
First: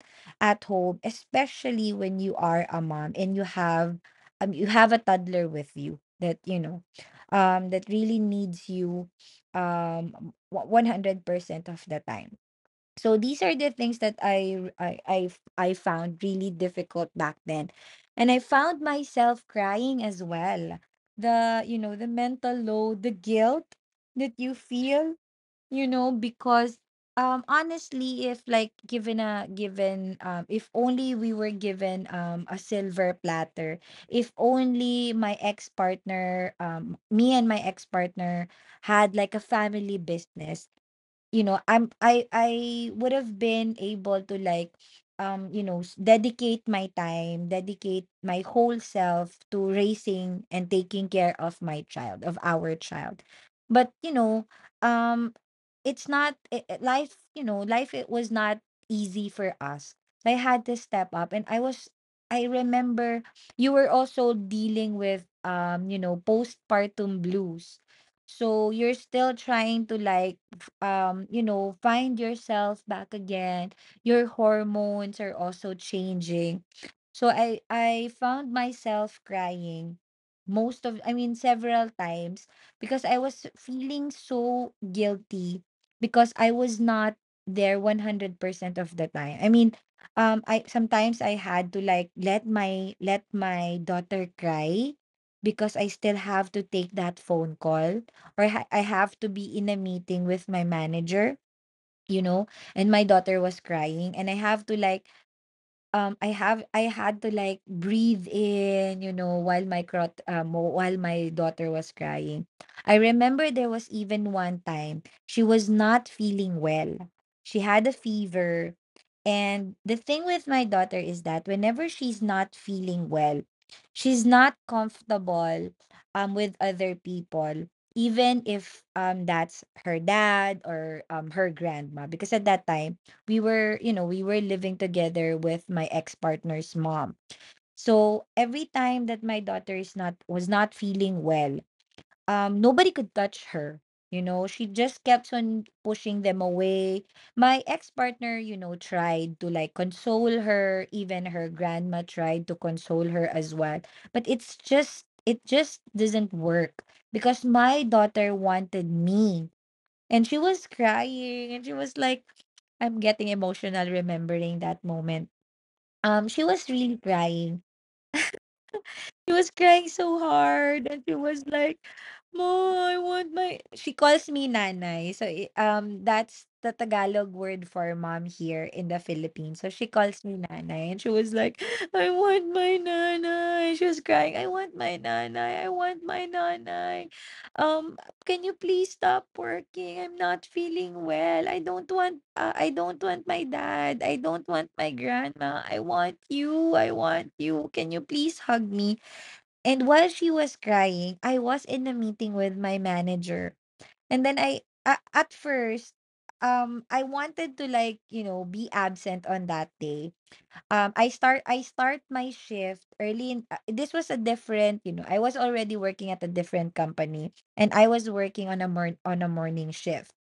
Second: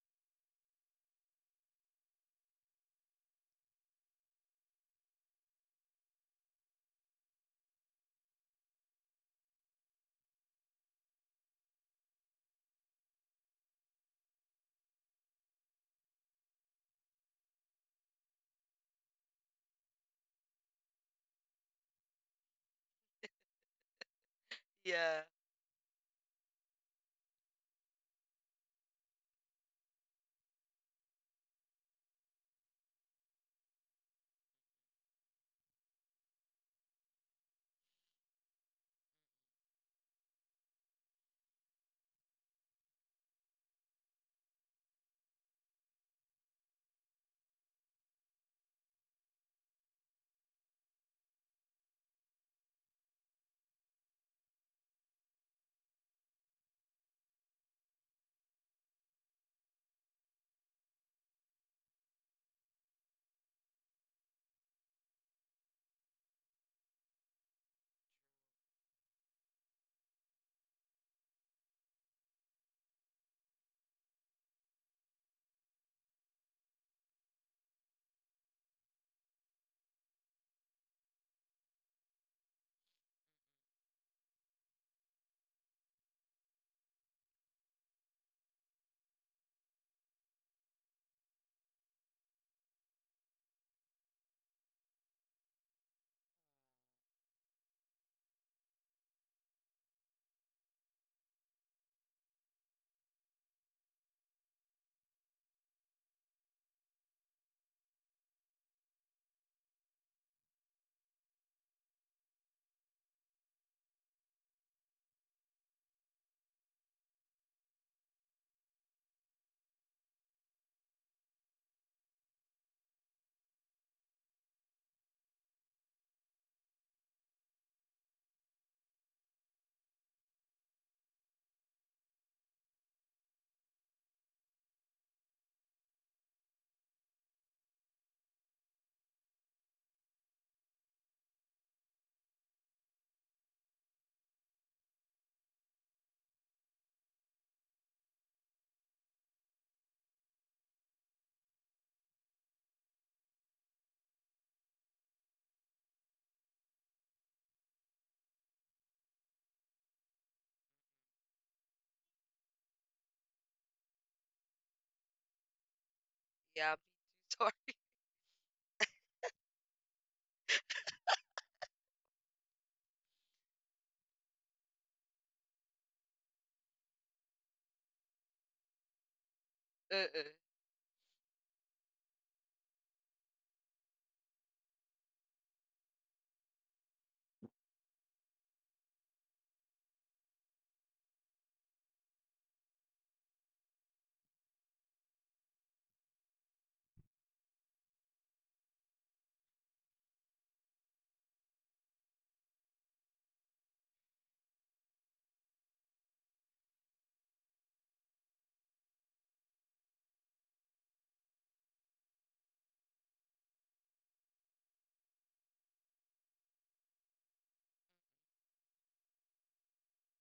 S2: at home, especially when you are a mom and you have a toddler with you that you know that really needs you um 100% of the time. So these are the things that I found really difficult back then. And I found myself crying as well. The, you know, the mental load, the guilt that you feel,
S1: Yeah.
S2: you know, because honestly, if like given if only we were given a silver platter, if only my ex-partner me and my ex-partner had like a family business, you know, I would have been able to like you know dedicate my time, dedicate my whole self to raising and taking care of my child, of our child. But you know um it's not I- I- life you know life it was not easy for us. I had to step up, and I remember you were also dealing with you know postpartum blues, so you're still trying to like you know find yourself back again. Your hormones are also changing. So I found myself crying, most of I mean, several times, because I was feeling so guilty, because I was not there 100% of the time. I mean, I sometimes I had to like let my daughter cry, because I still have to take that phone call, or I have to be in a meeting with my manager, you know, and my daughter was crying, and I had to like breathe in, you know, while my crot while my daughter was crying. I remember there was even one time she was not feeling well. She had a fever. And the thing with my daughter is that whenever she's not feeling well, she's not comfortable with other people, even if that's her dad or her grandma. Because at that time we were living together with my ex-partner's mom. So every time that my daughter is not was not feeling well, nobody could touch her. You know, she just kept on pushing them away. My ex-partner tried to like console her. Even her grandma tried to console her as well. But it just doesn't work because my daughter wanted me, and she was crying, and she was like — I'm getting emotional remembering that moment. She was
S1: Yeah.
S2: really
S1: I'm
S2: crying.
S1: [laughs] sorry.
S2: She was crying so hard, and she was like, "Mo, I want my." She calls me nanay. So that's the Tagalog word for mom here in the Philippines. So she calls
S1: Uh-uh.
S2: me nanay, and she was like, "I want my nanay." She was crying, "I want my nanay. I want my nanay. Um, can you please stop working? I'm not feeling well. I don't want. I don't want my dad. I don't want my grandma. I want you. I want you. Can you please hug me?" And while she was crying, I was in a meeting with my manager. And then at first, I wanted to like, you know, be absent on that day. I start my shift early in — this was a different, you know, I was already working at a different company, and I was working on a on a morning shift.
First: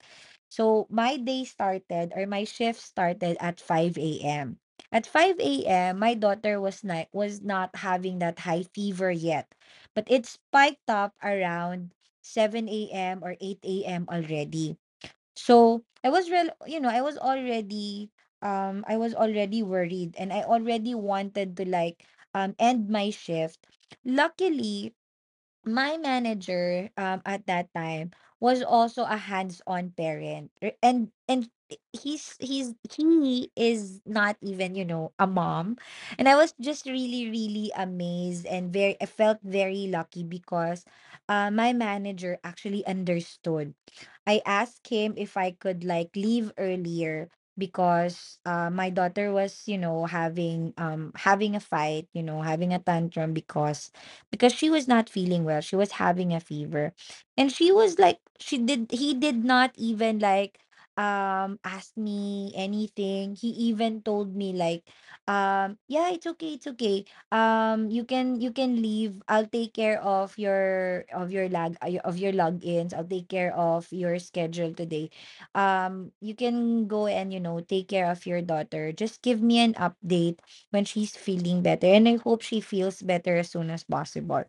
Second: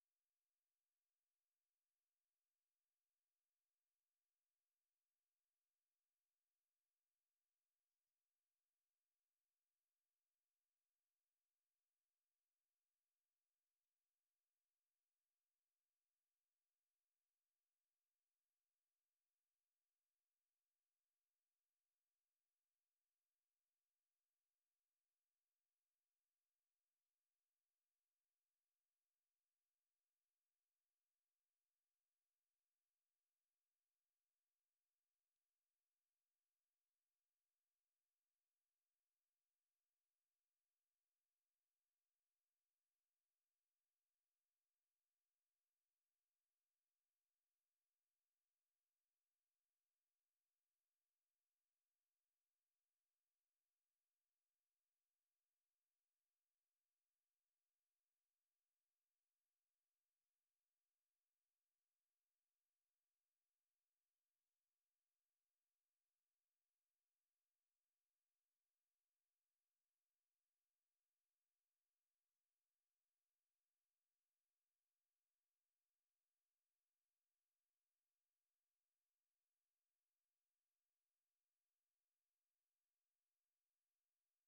S2: So my day started, or my shift started, at 5 a.m. At 5 a.m. my daughter was not having that high fever yet, but it spiked up around 7 a.m. or 8 a.m. already. So I was already worried, and I already wanted to like end my shift. Luckily, my manager, at that time, was also a hands-on parent, and he is not even, you know, a mom. And I was just really, really amazed, and very I felt very lucky, because my manager actually understood. I asked him if I could like leave earlier, because my daughter was, you know, having — having a fight, you know, having a tantrum, because she was not feeling well. She was having a fever. And she was like — she did he did not even like ask me anything. He even told me like, "Yeah, it's okay, it's okay. You can leave. I'll take care of your — of your lag of your logins. I'll take care of your schedule today. You can go, and, take care of your daughter. Just give me an update when she's feeling better. And I hope she feels better as soon as possible."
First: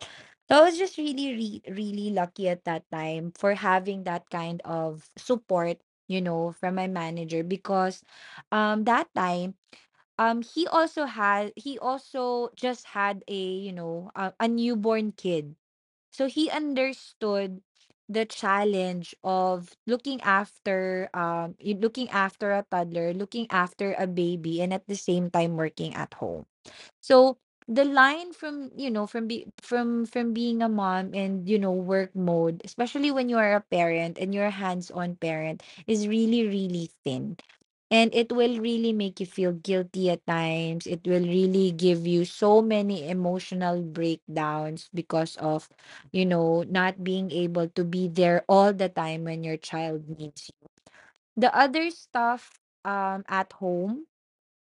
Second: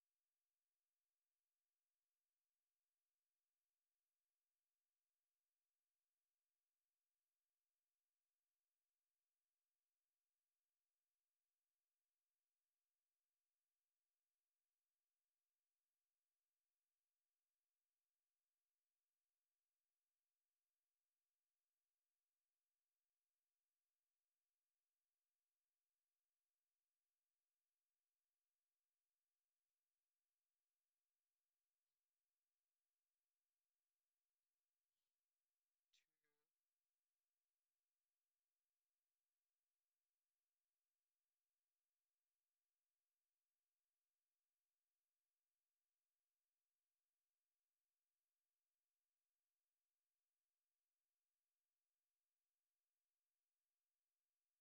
S2: So I was just really lucky at that time for having that kind of support, you know, from my manager, because that time, he also just had, a you know, a newborn kid. So he understood the challenge of looking after — looking after a toddler, looking after a baby, and at the same time working at home. So the line from being a mom and, work mode, especially when you are a parent and you're a hands-on parent, is really, really thin. And it will really make you feel guilty at times. It will really give you so many emotional breakdowns because of, not being able to be there all the time when your child needs you. The other stuff, at home,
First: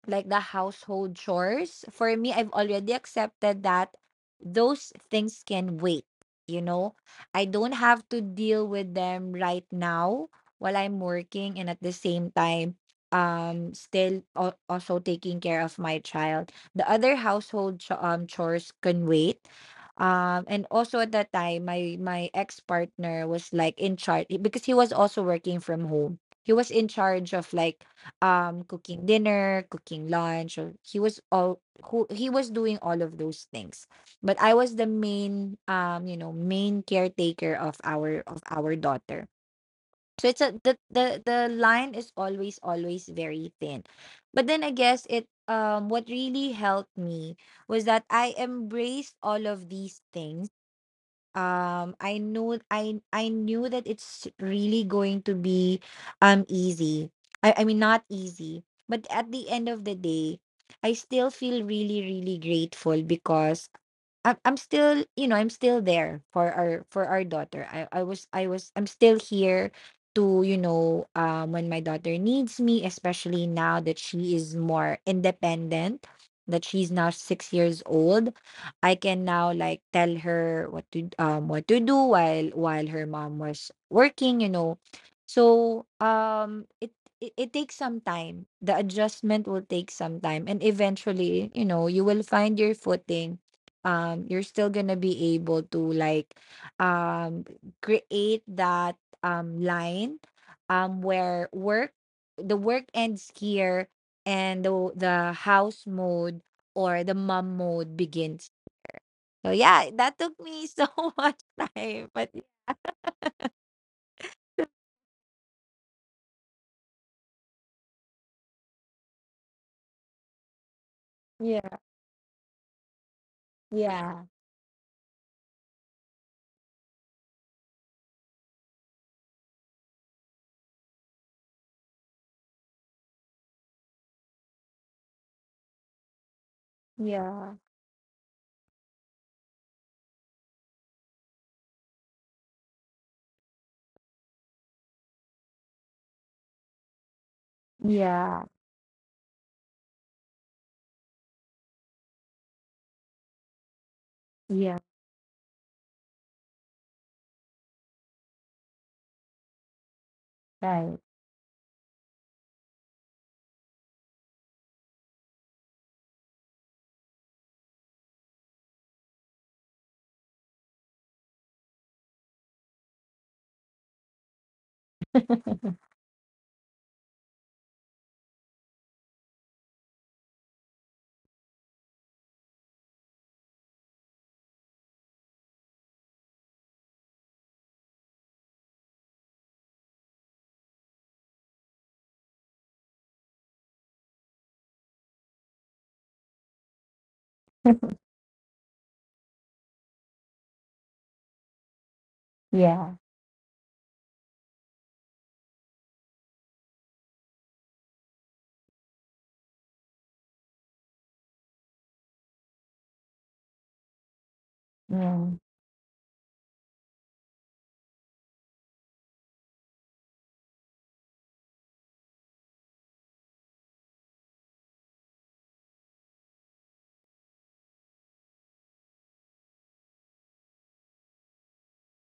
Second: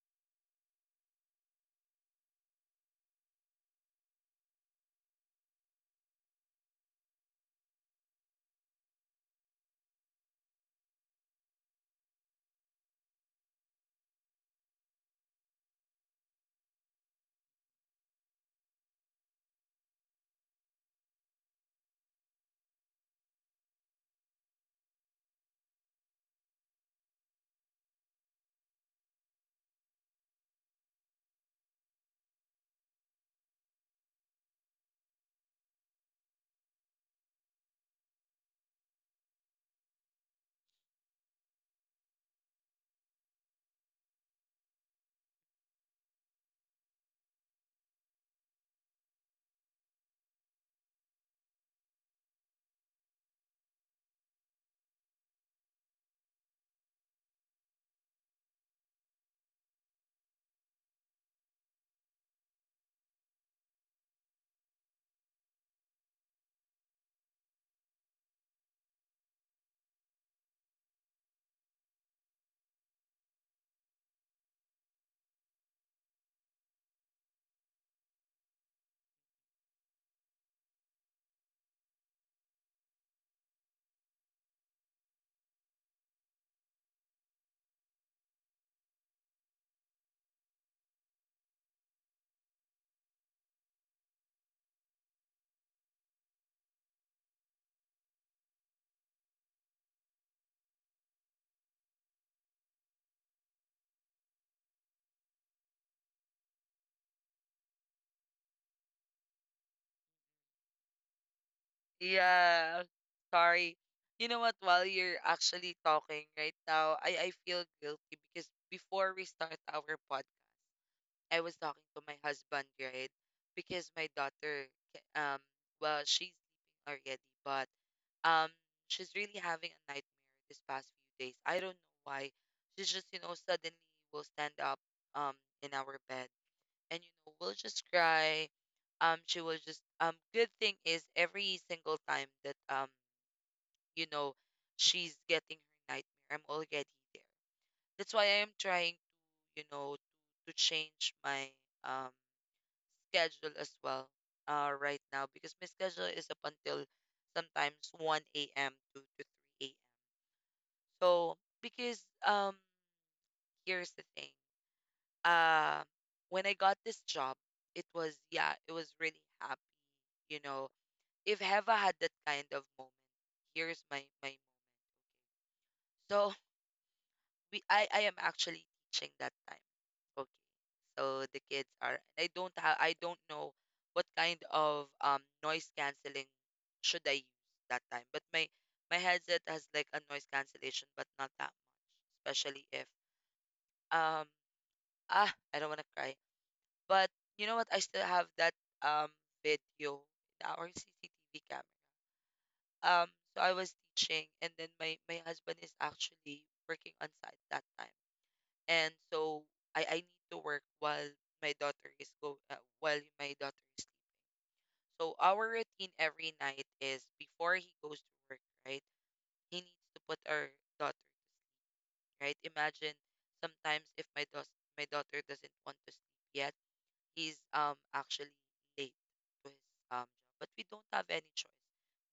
S2: like the household chores — for me, I've already accepted that those things can wait. You know, I don't have to deal with them right now while I'm working and, at the same time, still also taking care of my child. The other household chores can wait. And also at that time, my ex partner was like in charge, because he was also working from home. He was in charge of like, cooking dinner, cooking lunch — or he was doing all of those things. But I was the main, main caretaker of our daughter. So it's a the line is always, always very thin. But then I guess it what really helped me was that I embraced all of these things. I know, I knew that it's really going to be easy — I mean, not easy, but at the end of the day I still feel really, really grateful, because I'm still, I'm still there for our daughter. I'm still here to, when my daughter needs me, especially now that she is more independent, that she's now 6 years old. I can now like tell her what to — what to do while her mom was working. So, it takes some time. The adjustment will take some time, and eventually, you will find your footing. You're still gonna be able to like um create that line, where work the work ends here and the house mode, or the mom mode, begins. So yeah, that took me so [laughs] much time. But
S1: Yeah. Sorry. You know what? While you're actually talking right now, I feel guilty because before we start our podcast, I was
S2: yeah,
S1: talking to my husband, right? Because my
S2: yeah,
S1: daughter, ca- um, well, she's sleeping already, but Um, she's really having a nightmare this past few days. I don't know why. She just, you know, suddenly will stand up um in our bed, and you know,
S2: yeah,
S1: we'll just cry. She will just good thing is every single time that you know, she's getting her nightmare, I'm already there. That's why I
S2: yeah,
S1: am trying to, you know, to change my um schedule as well
S2: yeah,
S1: right now because my schedule is up until sometimes 1 a.m. To 3 a.m.
S2: right.
S1: So because here's the thing. Uh when I got this job, it was yeah, it was really happy, you know. If Heva had that kind of moment, here's my moment.
S2: [laughs]
S1: So we I am actually teaching that time. Okay. So the kids are I don't have I don't know what kind of noise canceling should I use that time. But my headset has like a noise cancellation but not that much, especially if um ah, I don't want to cry. But you know what? I still have that um video in our CCTV camera.
S2: Yeah,
S1: Um, so I was teaching, and then my husband is actually working on site that time, and so I need to work while my daughter is go while my daughter is sleeping. So
S2: yeah,
S1: our routine every night is before he goes to work, right? He needs to put our daughter to sleep, right? Imagine sometimes if my daughter doesn't want to sleep yet is actually late to his job, but we don't have any choice.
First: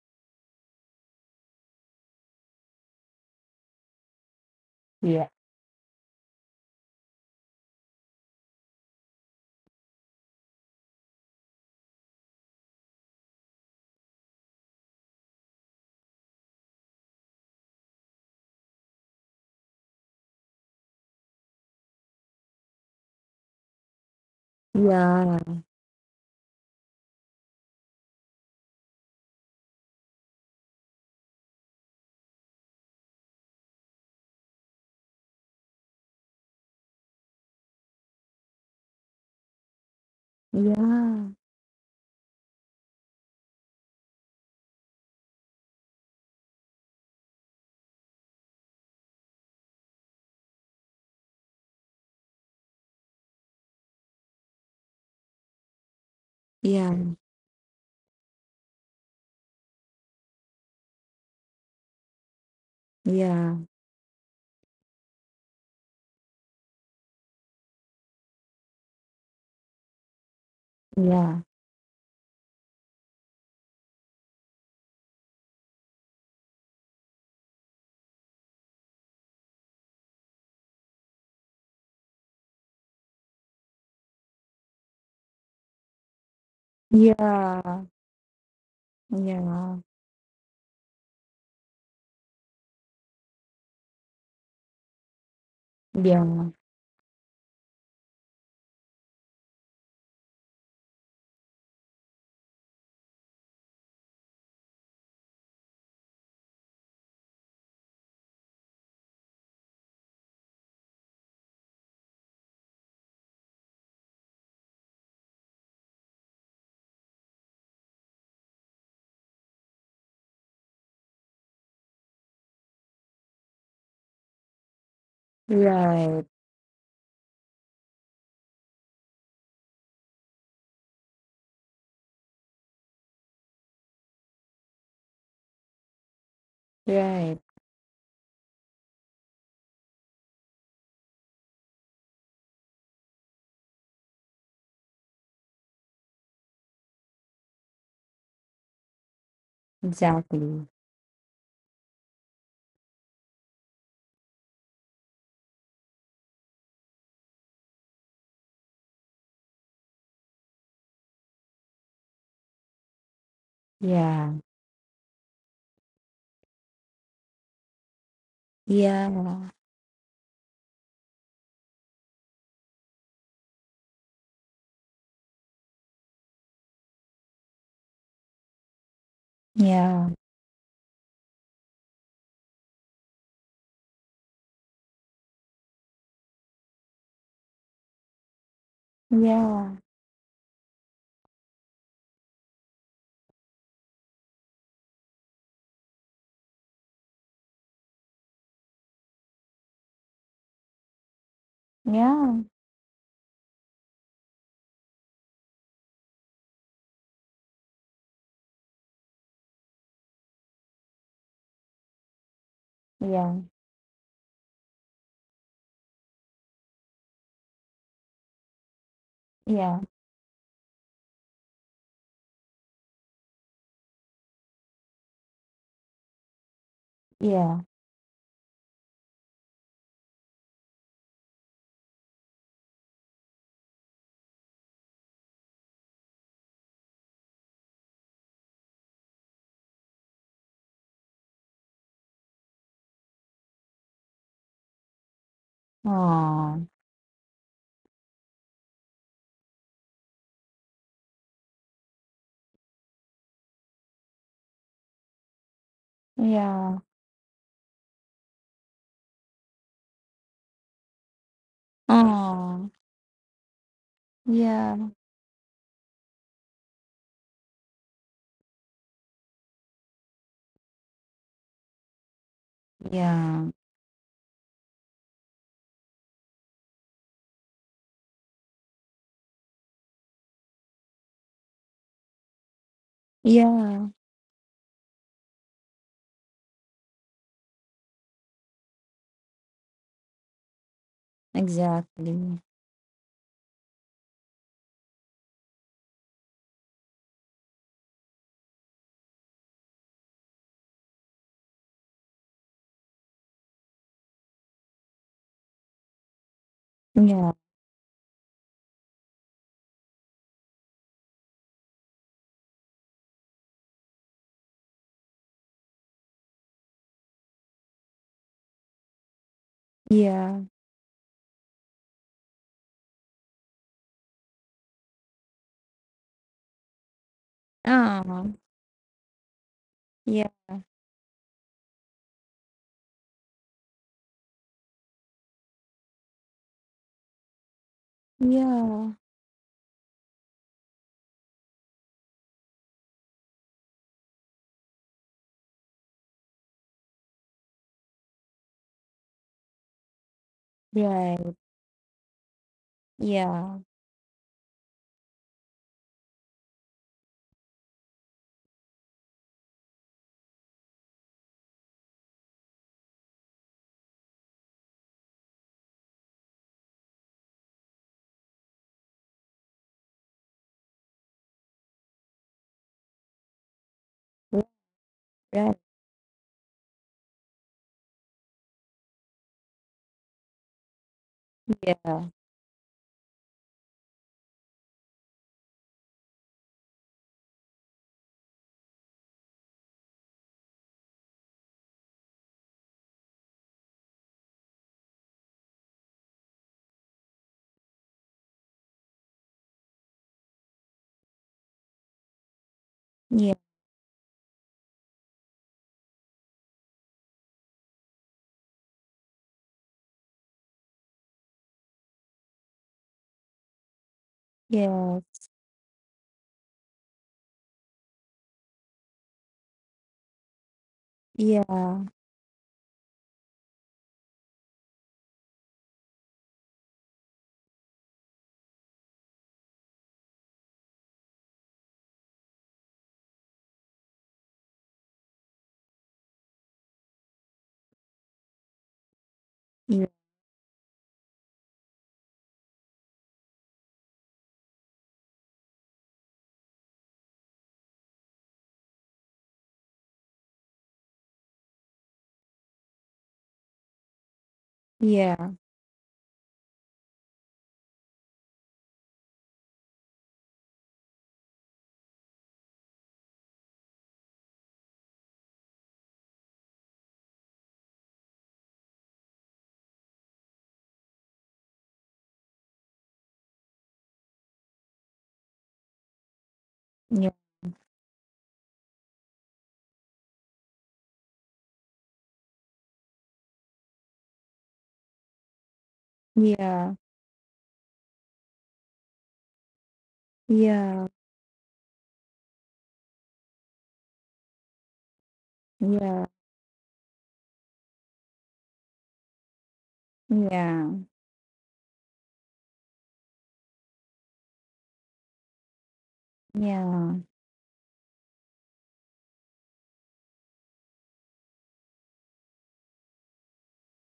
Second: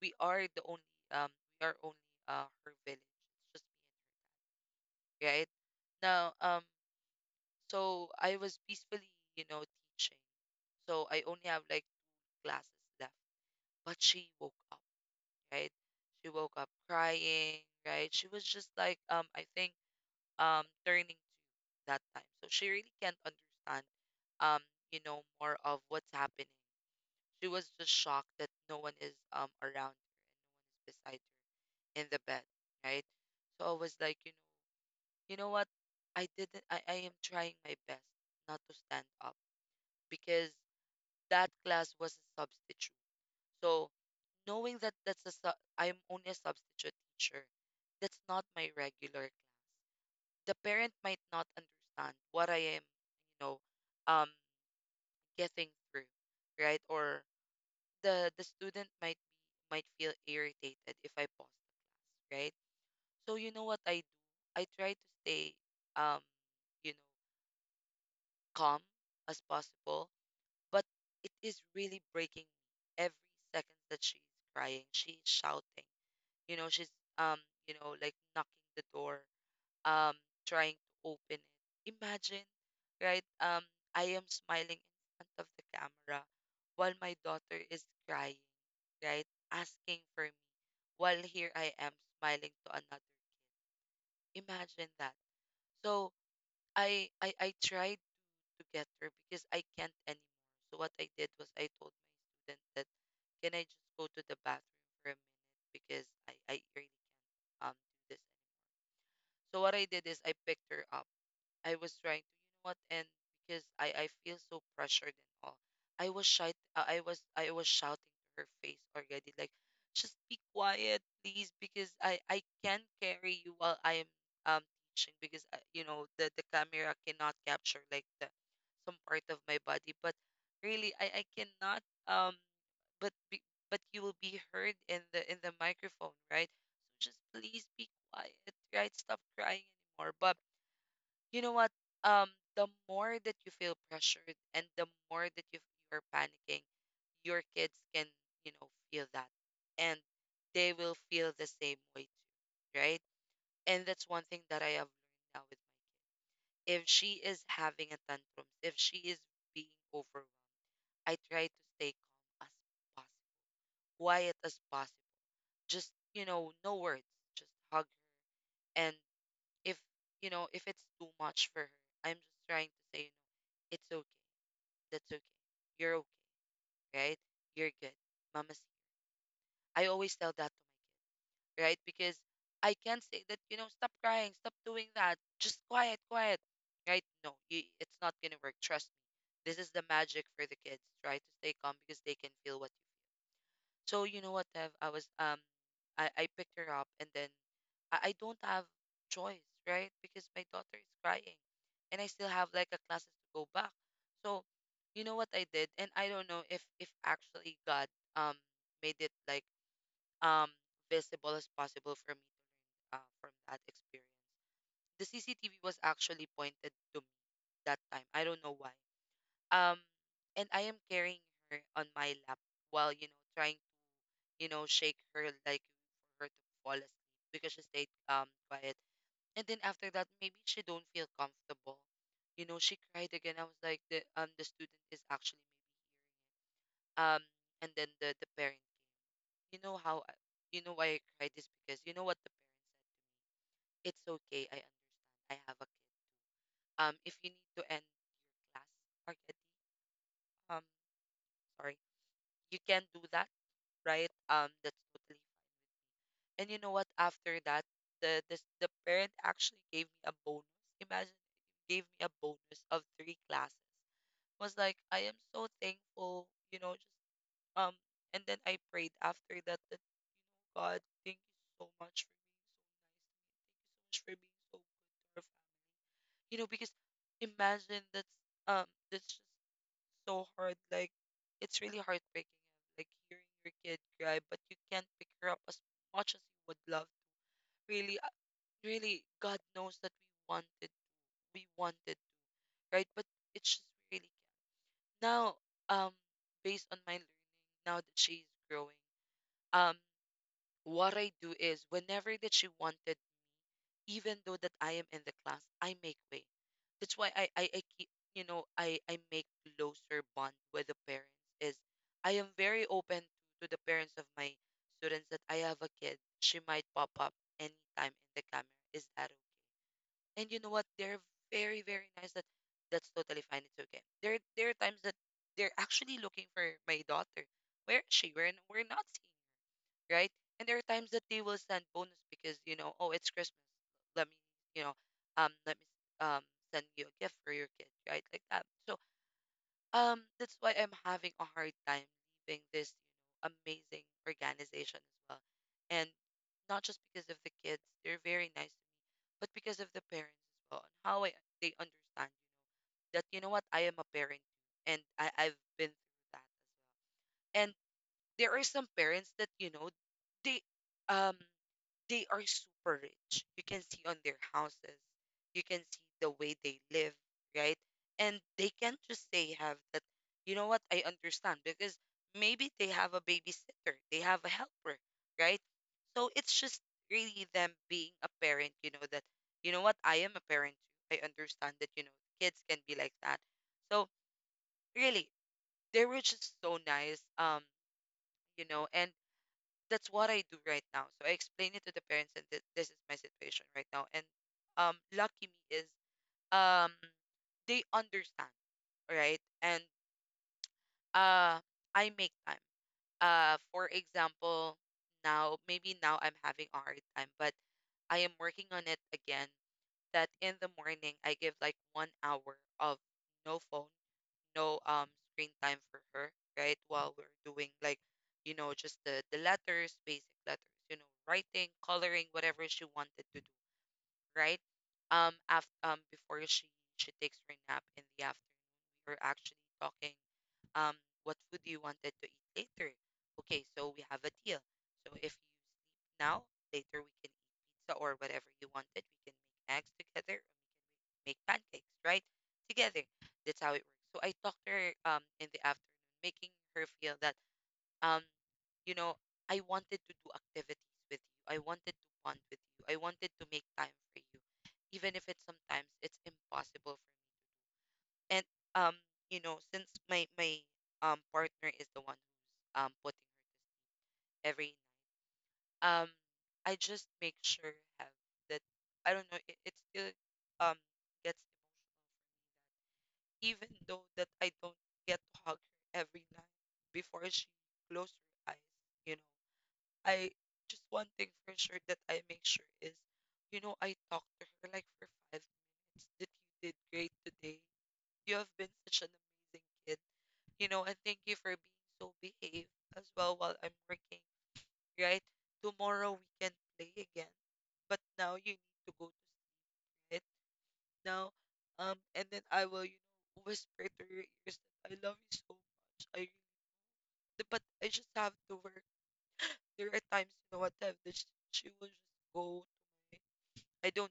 S1: We are the only um we are only her village. It's just me
S2: yeah,
S1: and her, right? Now so I was peacefully, you know, teaching. So I only have like two classes left. But she woke up, right? She woke up crying, right? She was just like I think turning two that time. So she really can't understand um, you know, more of what's happening. She was just shocked that no one is around her and no one is beside her in the bed, right? So I was like, you know what? I didn't I am trying my best not to stand up because
S2: yeah, yeah,
S1: that class was a substitute. So knowing that that's a sub, I'm only a substitute teacher. That's not my regular class. The parent might not understand what I am, you know, um getting through, right?
S2: yeah,
S1: Or the student might be might feel irritated if I pause the class, right? So you
S2: yeah,
S1: know what I do? I try to stay um, you know, calm as possible, but it
S2: yeah,
S1: is really breaking me every second that she's crying, she's shouting, you know, she's um, you know, like knocking the door um trying to open it. Imagine, right? I am smiling in front of the camera while my daughter is
S2: yeah,
S1: crying, right?
S2: yeah,
S1: Asking for me. While here I am smiling to another kid. Imagine that. So
S2: yeah.
S1: I tried to get her because I can't anymore. So what I did was I told my student that can I just go to the bathroom for a minute because I really can't do this. So what I did is I picked her up. I was trying to, you know what? And because I feel so pressured and all, I was shy. I was shouting to her face already, like, just be quiet, please, because I can carry you while I am um teaching because you know
S2: Right,
S1: the camera cannot capture like the some part of my body, but really I cannot um but be, but you will be heard in the microphone, right? So just
S2: right.
S1: please be quiet, right? Stop crying anymore, but you know what? Um, the more that you feel pressured and the more that you you're panicking, your kids can, you know, feel that. And
S2: Exactly.
S1: they will feel the same way too, right? And that's one thing that I have learned now with my if she is having a tantrum, if she is being overwhelmed, I try to stay calm as possible,
S2: Yeah,
S1: quiet as possible. Just, you know, no words. Just hug her. And
S2: yeah,
S1: if you know, if it's too much for her, I'm just trying to say, you know, it's okay. That's okay. You're okay, right? You're good. Mama's I
S2: yeah,
S1: always tell that to my kid, right? Because I can't say that, you know, stop crying, stop doing that. Just quiet, quiet. Right? No, you, it's not gonna work. Trust me. This is
S2: yeah,
S1: the magic for the kids. Try to stay calm because they can feel what so you know what, Dev, I was I picked her up and then I don't have choice, right? Because my daughter is crying and I still
S2: yeah,
S1: have like a classes to go back. So you know what I did? And I don't know if actually God um made it like um visible as possible for me from
S2: yeah,
S1: that experience. The CCTV was actually pointed to me that time. I don't know why. Um
S2: yeah,
S1: and I am carrying her on my lap while you know trying you know, shake her like for her to fall asleep because
S2: yeah.
S1: she stayed quiet. And then after that, maybe she don't feel comfortable. You know, she cried again. I was like, the student is actually maybe and then the parent came. You know how I- you know why I cried is because you know what the parent said. It's okay. I understand. I have a kid.
S2: Aw,
S1: If you need to end class, Arcady, um, sorry, you can do that, right? That's totally And you know
S2: yeah,
S1: what? After that, the parent actually gave me a bonus. Imagine gave me a
S2: aw,
S1: bonus of three classes. Was like,
S2: yeah,
S1: I am so thankful, you know, just um and then I prayed after that that, you know, God, thank you so much for
S2: yeah,
S1: being so nice, so much for being so good to our family. You know, because imagine um that's just so hard. Like it's really heartbreaking, like hearing your kid
S2: yeah.
S1: cry, but you can't pick her up as much as you would love. Really, really God knows that we wanted
S2: Exactly.
S1: right but it's just really can't. Now um based on my learning now that she's growing, um what I do is whenever that she wanted, even though that I am in the class, I make way. That's why I
S2: Yeah,
S1: I, I keep, you know, I make closer bond with the parents is I am very open to the parents of my students that I have a kid. She might pop up anytime in the camera, is that okay? And you
S2: yeah.
S1: know what? They're very, very nice. That's totally fine. It's okay. There are times that they're actually looking for my daughter. Where is she? We're
S2: Aw,
S1: we're not seeing her, right?
S2: yeah,
S1: And there are times that they will send bonus because, you know, oh, it's Christmas. Let me, you know, let me send you a gift for your kid, right? Like that. So
S2: yeah.
S1: that's why I'm having a hard time leaving this, you know, amazing organization as well, and not just because of the kids. They're very nice, but because of the parents as well, and how I,
S2: Right,
S1: they understand you that, you know what,
S2: yeah,
S1: I am a parent too, and I've been through that as well. And there are some parents that, you know, they um they are super rich. You can see on their houses, you can see the way they live, right? And they can't just say have that, you know what, I understand because maybe they have a babysitter, they have a helper, right?
S2: right,
S1: So it's just really them being a parent, you know, that, you know what, I am a parent too. I understand that, you know,
S2: yeah,
S1: kids can be like that. So really, they were just so nice. You know, and that's what I do right now. So I explain it to the parents and this is my situation right now. And lucky me is um they understand, right? And uh I make time.
S2: yeah,
S1: For example, now maybe now I'm having a hard time, but I am working on it again, that in the morning I give like 1 hour of no phone, no
S2: yes,
S1: screen time for her, right? While we're doing, like, you know, just the letters, basic letters, you know, writing,
S2: yeah,
S1: coloring, whatever she wanted to do, right? After before she takes her nap in the afternoon, we were actually talking, um what food you wanted to eat later. Okay, so we have a deal. So if you sleep now, later we can eat pizza or whatever you wanted. We can make eggs together, make pancakes, right? Together. That's how it works. So I talked to her in the afternoon, making her feel that, um, you know, I wanted to do activities with you. I wanted to bond with you. I wanted to make time for you. Even if it's
S2: yeah,
S1: sometimes it's impossible for me. And um, you know, since my partner is the one who's putting her to sleep every night. Um I just make sure have that I don't know, it still um gets, even though that I don't get to hug her every night before
S2: yeah.
S1: she closes her eyes, you know. I just one thing for sure that I make sure is, you know, I talk to her like for 5 minutes that you did
S2: Yeah,
S1: great today. You have been such an amazing kid, you know, and
S2: yeah,
S1: thank you for being so behaved as well while I'm working, right? Tomorrow
S2: yeah,
S1: we can play again, but now you need to go to sleep
S2: yeah,
S1: now. And then I will, you know, whisper to your ears that I love you so much. I really,
S2: yeah,
S1: but I just have to work. There are times, you know, what I have this, she will just go to my, I don't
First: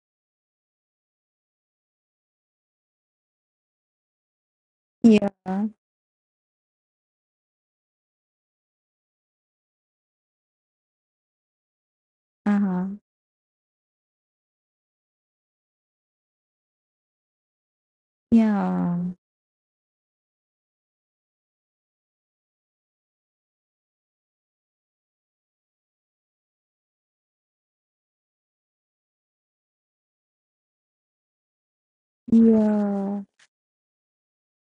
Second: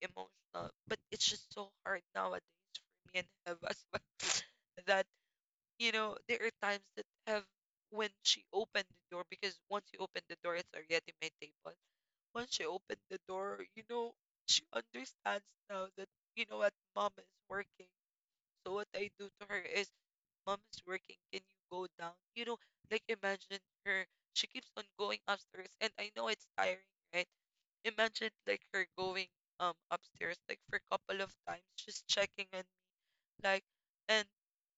S1: be emotional, but it's just so hard nowadays for me and have as well [laughs] that,
S2: yeah,
S1: you know, there are times that have when she opened the door, because once you open the door, it's already my table. Once she
S2: uh-huh,
S1: opened the door, you know, she understands now that, you know what, mom is working. So what
S2: yeah,
S1: I do to her is, mom is working. Can you go down? You know, like imagine her. She keeps on going upstairs, and I know it's tiring, right? Imagine like her going upstairs like for a couple of times, just checking on me,
S2: yeah,
S1: like. And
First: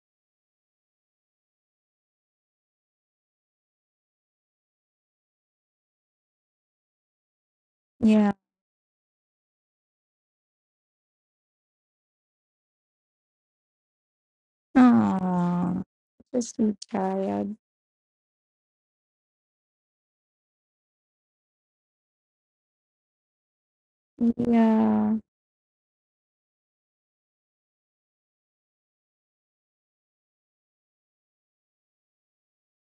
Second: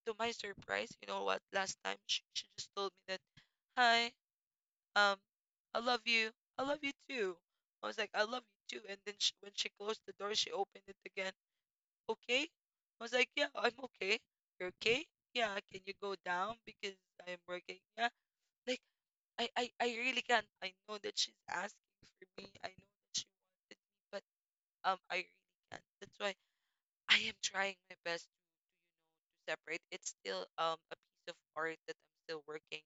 S1: to my surprise, you know what? Last time she just told me that, hi, um, I love you. I love you too. I was like, I
S2: yeah.
S1: love you too. And then she, when she closed the door, she opened it again, okay? I was like, yeah, I'm okay. You're okay? Yeah,
S2: Aww,
S1: can you go
S2: just
S1: down
S2: be
S1: because I am
S2: tired.
S1: working? Yeah, like I really can't. I know that she's asking for me. I know that she wanted me, but
S2: Yeah,
S1: I really can't. That's why I am trying my best to separate. It's still a piece of art that I'm still working.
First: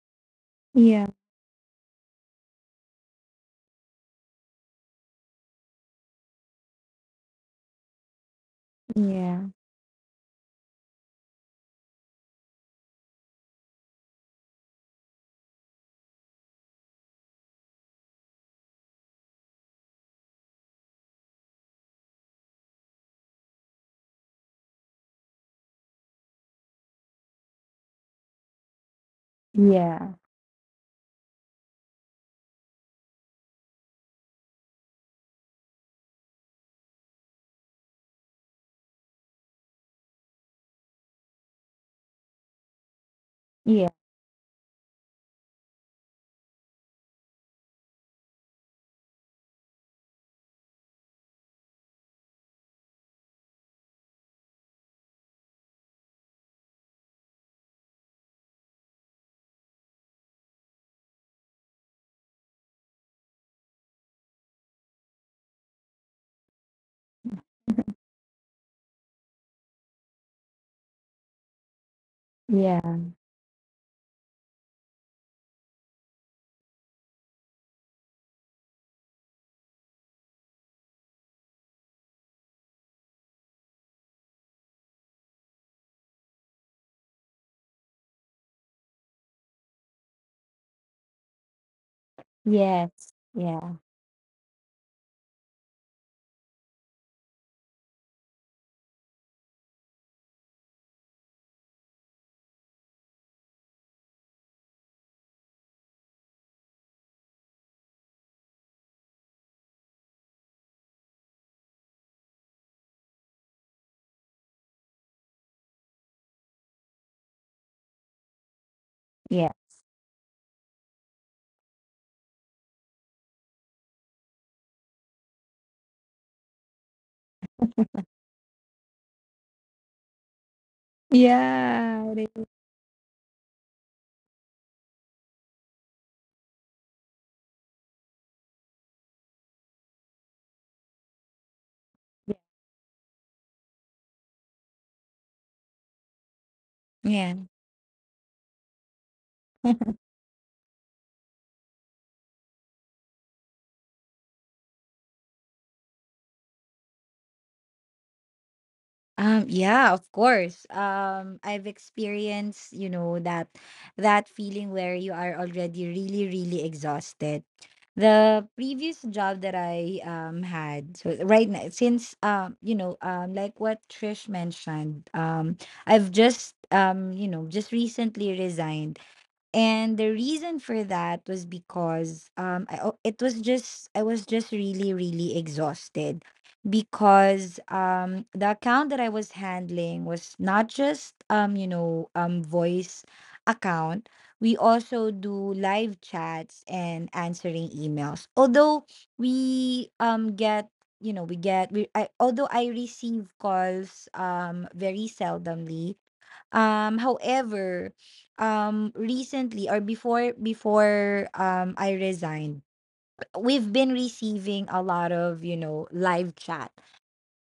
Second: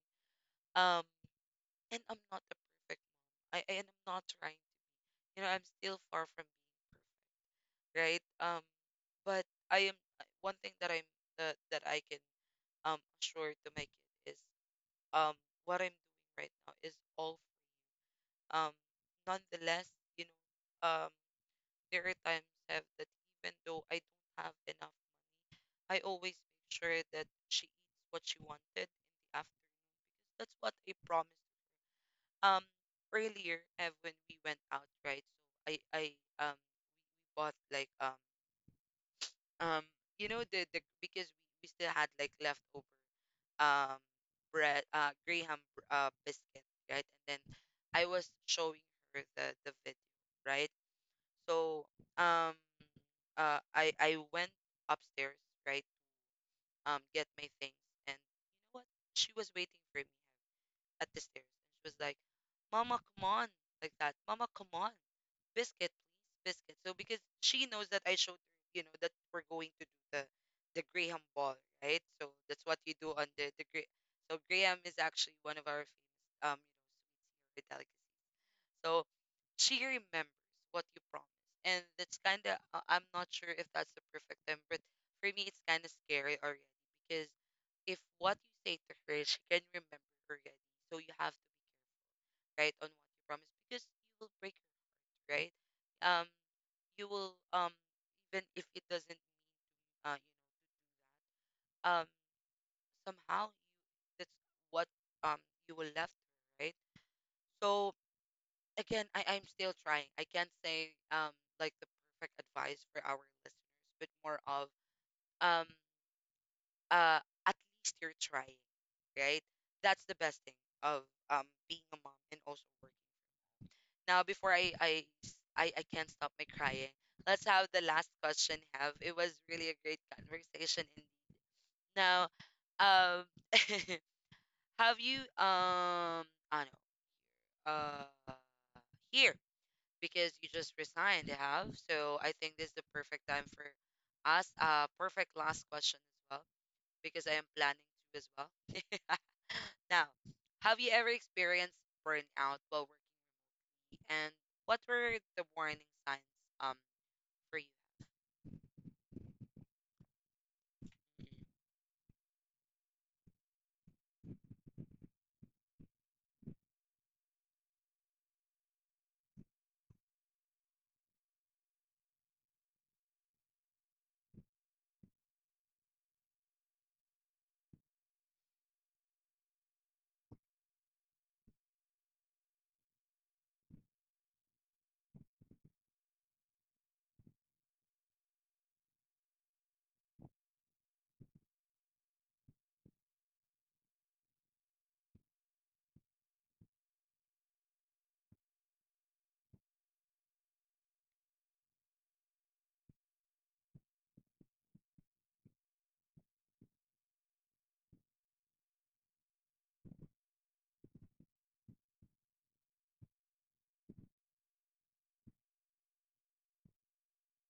S1: Um,
S2: yeah,
S1: and I'm not a perfect. And I'm not trying to. You know, I'm still far from being right. But
S2: yeah,
S1: I am one thing that I'm that I can assure to my kid is um what I'm doing right now is all um nonetheless, you know, there are times have that, even though I don't have enough, I always make sure that she eats what she wanted in the afternoon.
S2: yeah,
S1: That's what I promised. Um Earlier Ev, when we went out, right? So I um bought like um you know the because we still had like leftover
S2: yeah,
S1: um bread, graham, biscuit, right? And then I was showing her the video, right? So um I went upstairs, right, get my things. And you know what, she was waiting for me at the stairs, and she was like, mama, come on, like that. Mama, come on, biscuit, please, biscuit. So because she knows that I showed her, you know, that we're going to do the Graham ball, right? So
S2: [laughs]
S1: that's what you
S2: yeah,
S1: do on the so Graham is actually one of our famous you know delicacy. So she remembers what you promised, and that's kind of, I'm not sure if that's the perfect time, but for me it's kind of scary already, because if what you say to her she can remember already, so you have to be careful, right, on what
S2: yes,
S1: you promise,
S2: yeah,
S1: because you will break her, right? Um, you will even if it doesn't you know that somehow you that's what um you will left, right? So again, I'm still trying. I can't say like the perfect advice for our listeners, but more of um uh at least you're trying, right?
S2: yeah,
S1: That's the best thing of being a mom and also working. Now before I can't stop my crying, let's have the last question have it was really a great conversation.
S2: yeah. Yeah.
S1: Now, um, [laughs] have you I know, uh, here, because you just resigned, have so I think this is the perfect time for us. Perfect last question as well, because I
S2: Yeah.
S1: am planning to as well. [laughs]
S2: [laughs]
S1: Now, have you ever experienced burnout while working, and what were the warning signs um for you?
S2: Yeah, of course. I've experienced, you know, that feeling where you are already really, really exhausted. The previous job that I had — so right now, since, like what Trish mentioned, I've just recently resigned, and the reason for that was because I was just really, really exhausted, because the account that I was handling was not just, voice account. We also do live chats and answering emails. Although we get although I receive calls very seldomly. However, recently, or before I resigned, we've been receiving a lot of, live chat.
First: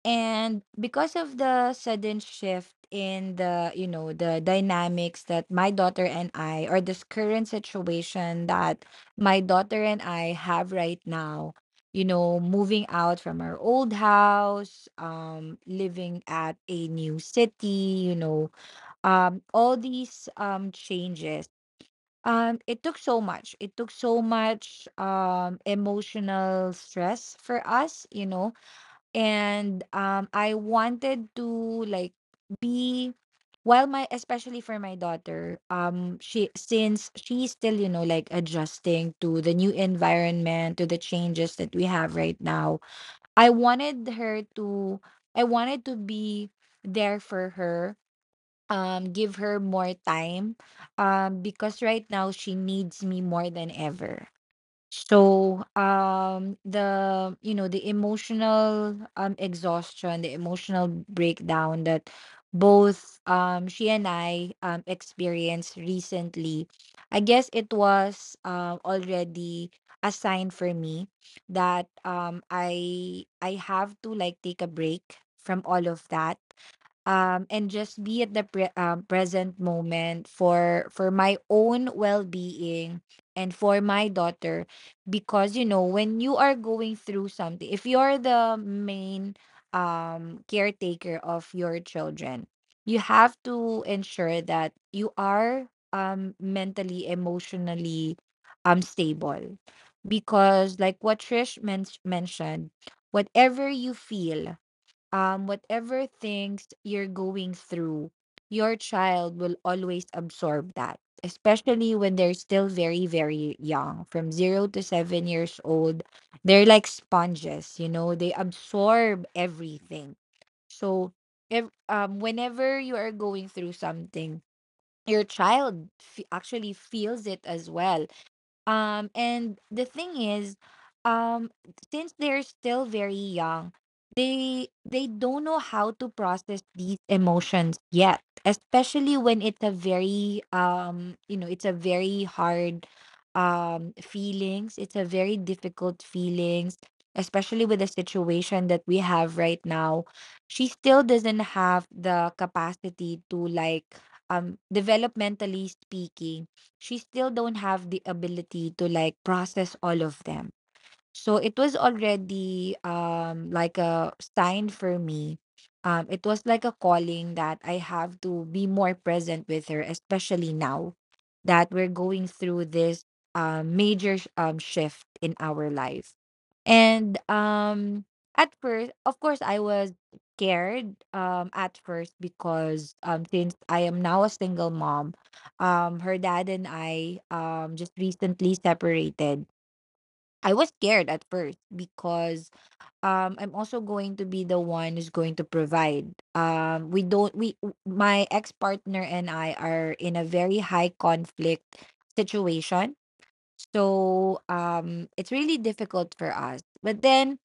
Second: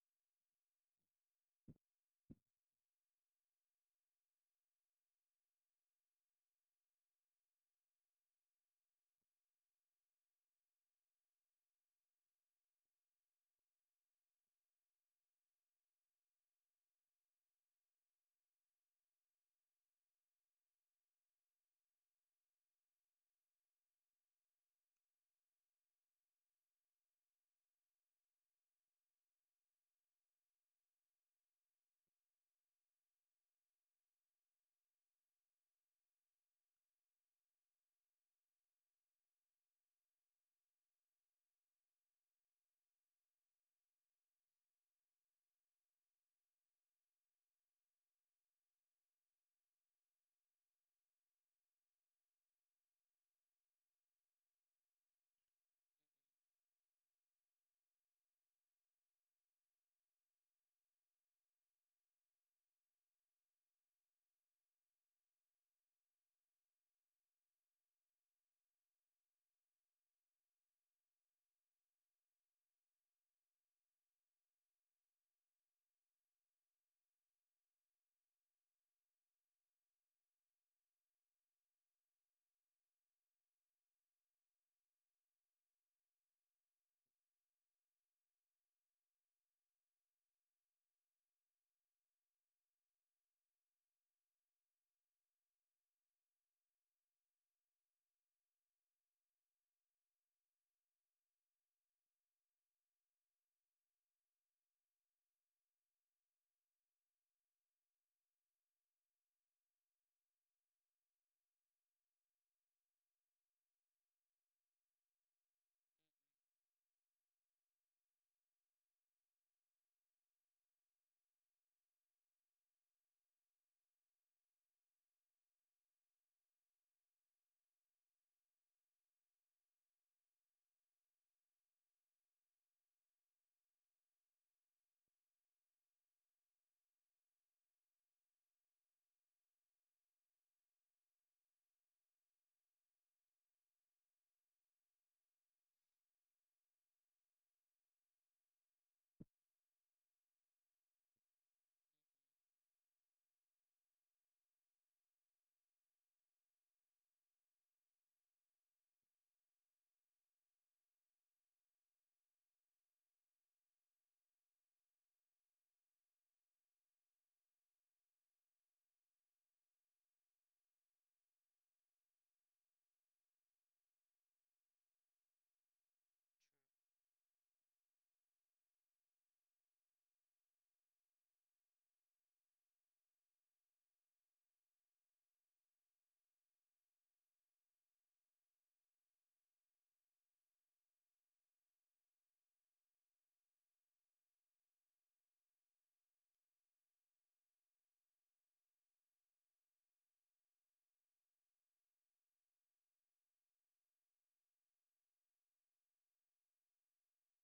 S2: And because of the sudden shift in the you know the dynamics that my daughter and I — or this current situation that my daughter and I have right now — you know, moving out from our old house, living at a new city, you know, all these changes, it took so much. It took so much emotional stress for us. And I wanted to like be — while my especially for my daughter, she — since she's still, you know, like adjusting to the new environment, to the changes that we have right now. I wanted her to I wanted to be there for her, give her more time, because right now she needs me more than ever. So the, the emotional, exhaustion, the emotional breakdown that both, she and I, experienced recently — I guess it was already a sign for me that I have to like take a break from all of that, and just be at the present moment for my own well-being and for my daughter. Because, when you are going through something, if you're the main, caretaker of your children, you have to ensure that you are, mentally, emotionally, stable, because, like what Trish mentioned, whatever you feel, whatever things you're going through, your child will always absorb that, especially when they're still very, very young. From 0 to 7 years old, they're like sponges, they absorb everything. So if, whenever you are going through something, your child actually feels it as well. And the thing is, um, since they're still very young, they don't know how to process these emotions yet, especially when it's a very you know, it's a very hard feelings. It's a very difficult feelings, especially with the situation that we have right now. She still doesn't have the capacity to, like, developmentally speaking, she still don't have the ability to, like, process all of them. So it was already, like a sign for me. It was like a calling that I have to be more present with her, especially now that we're going through this, major shift in our life. And at first, of course, I was scared, at first, because, since I am now a single mom — her dad and I, just recently separated. I was scared at first because, I'm also going to be the one who's going to provide. We don't we w- my ex-partner and I are in a very high conflict situation. So, it's really difficult for us. But then,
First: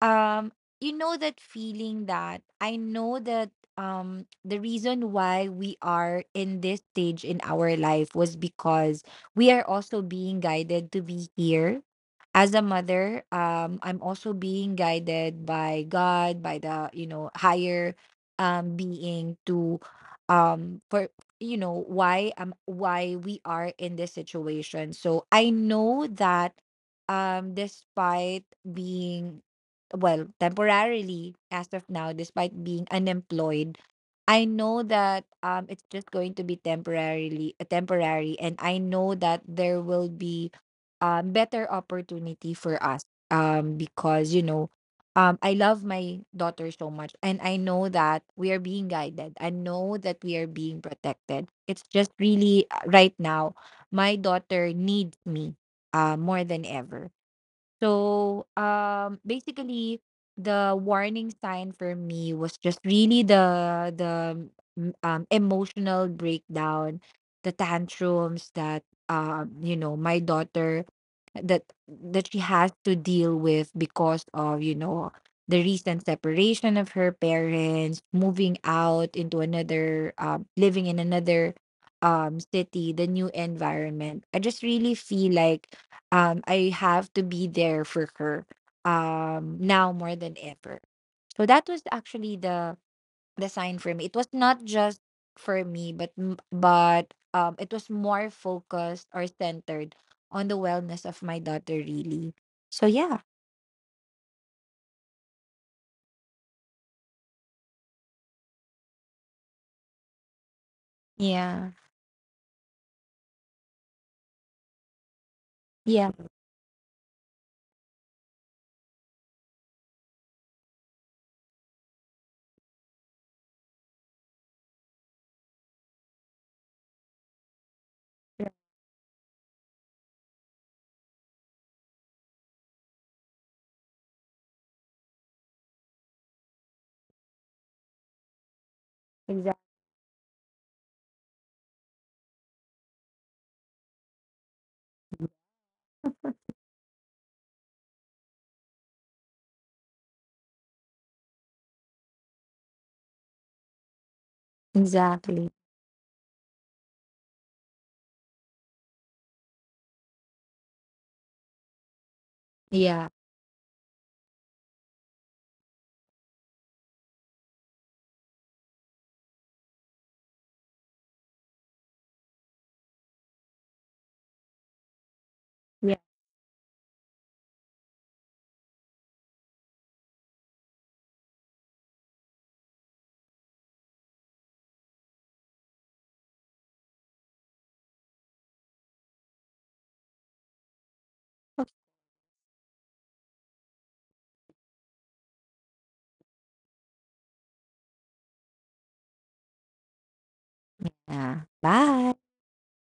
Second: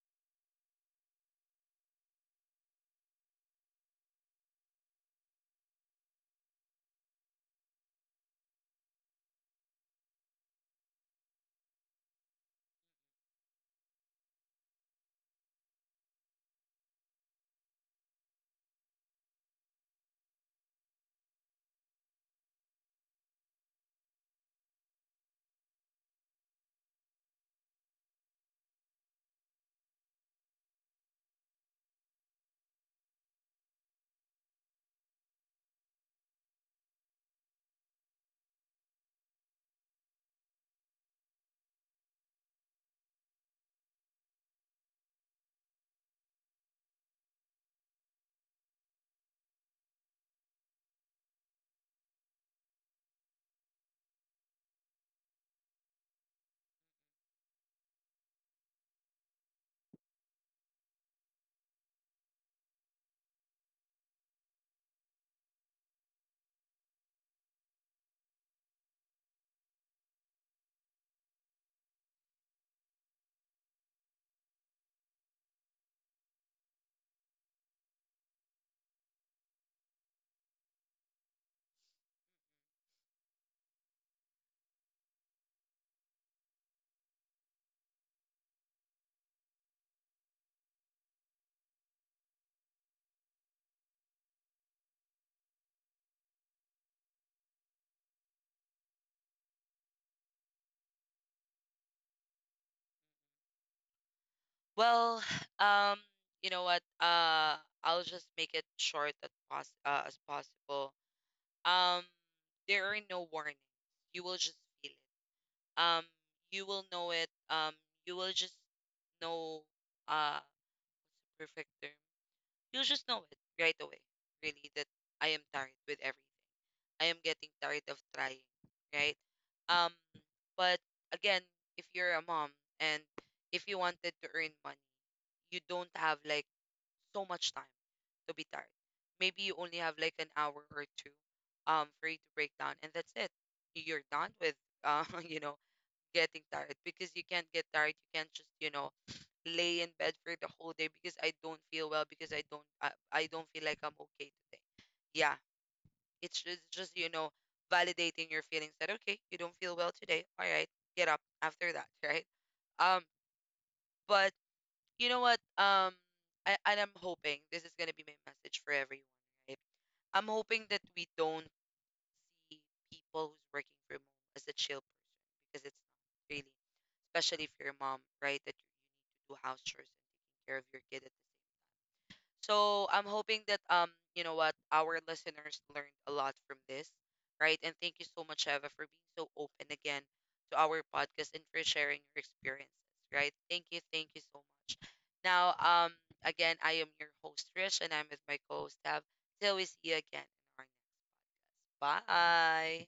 S2: um that feeling that I know that, the reason why we are in this stage in our life was because we are also being guided to be here. As a mother, I'm also being guided by God, by the, higher, being to for you know why we are in this situation. So I know that, despite being — well, temporarily as of now, despite being unemployed, I know that, it's just going to be temporarily temporary, and I know that there will be, better opportunity for us, because, I love my daughter so much, and I know that we are being guided. I know that we are being protected. It's just really, right now, my daughter needs me, more than ever. So, basically, the warning sign for me was just really emotional breakdown, the tantrums that, my daughter — that she has to deal with, because of, the recent separation of her parents, moving out into another, living in another, city, the new environment. I just really feel like, I have to be there for her, now more than ever. So that was actually the sign for me. It was not just for me, but it was more focused, or centered, on the wellness of my daughter, really. So yeah,
S1: Well, [sighs] um, you know what? I'll just make it short as pos as possible.
S2: yeah,
S1: Um, there are no warnings. You will just feel it. Um,
S2: yeah,
S1: you will know it. You will just know uh perfect term. You'll just know it right away. Really, that I am tired with everything. I am getting tired of trying, right? Um, but again, if you're a mom and if you wanted to earn money, you don't have like so much time to be tired. Maybe you
S2: exactly,
S1: only have like an hour or two for you to break down and that's it. You're done with [laughs] you know getting tired, because you can't get tired. You can't just, you know, lay in bed for the whole day because I don't feel well, because I don't feel like I'm okay today. Yeah,
S2: exactly,
S1: it's just you know validating your feelings that okay, you don't feel well today. All right, get up after that, [laughs] right? Um
S2: yeah,
S1: but you know what? I, and I'm hoping this is gonna be my message for everyone, right? I'm hoping that we don't see people who's working from home as a chill person, because it's
S2: yeah.
S1: not really, especially if you're a mom, right? That you need to do house chores and taking care of your kid at, so I'm hoping that you know what our listeners learned a lot from this, right? And thank you so much, Eva, for being so open again to our podcast and for
S2: Okay.
S1: sharing your experiences, right? Thank you so much. Now, again, I am your host Trish, and I'm with my co-host Tab. Till we see you again in our
S2: Yeah.
S1: next.
S2: Bye.
S1: Bye.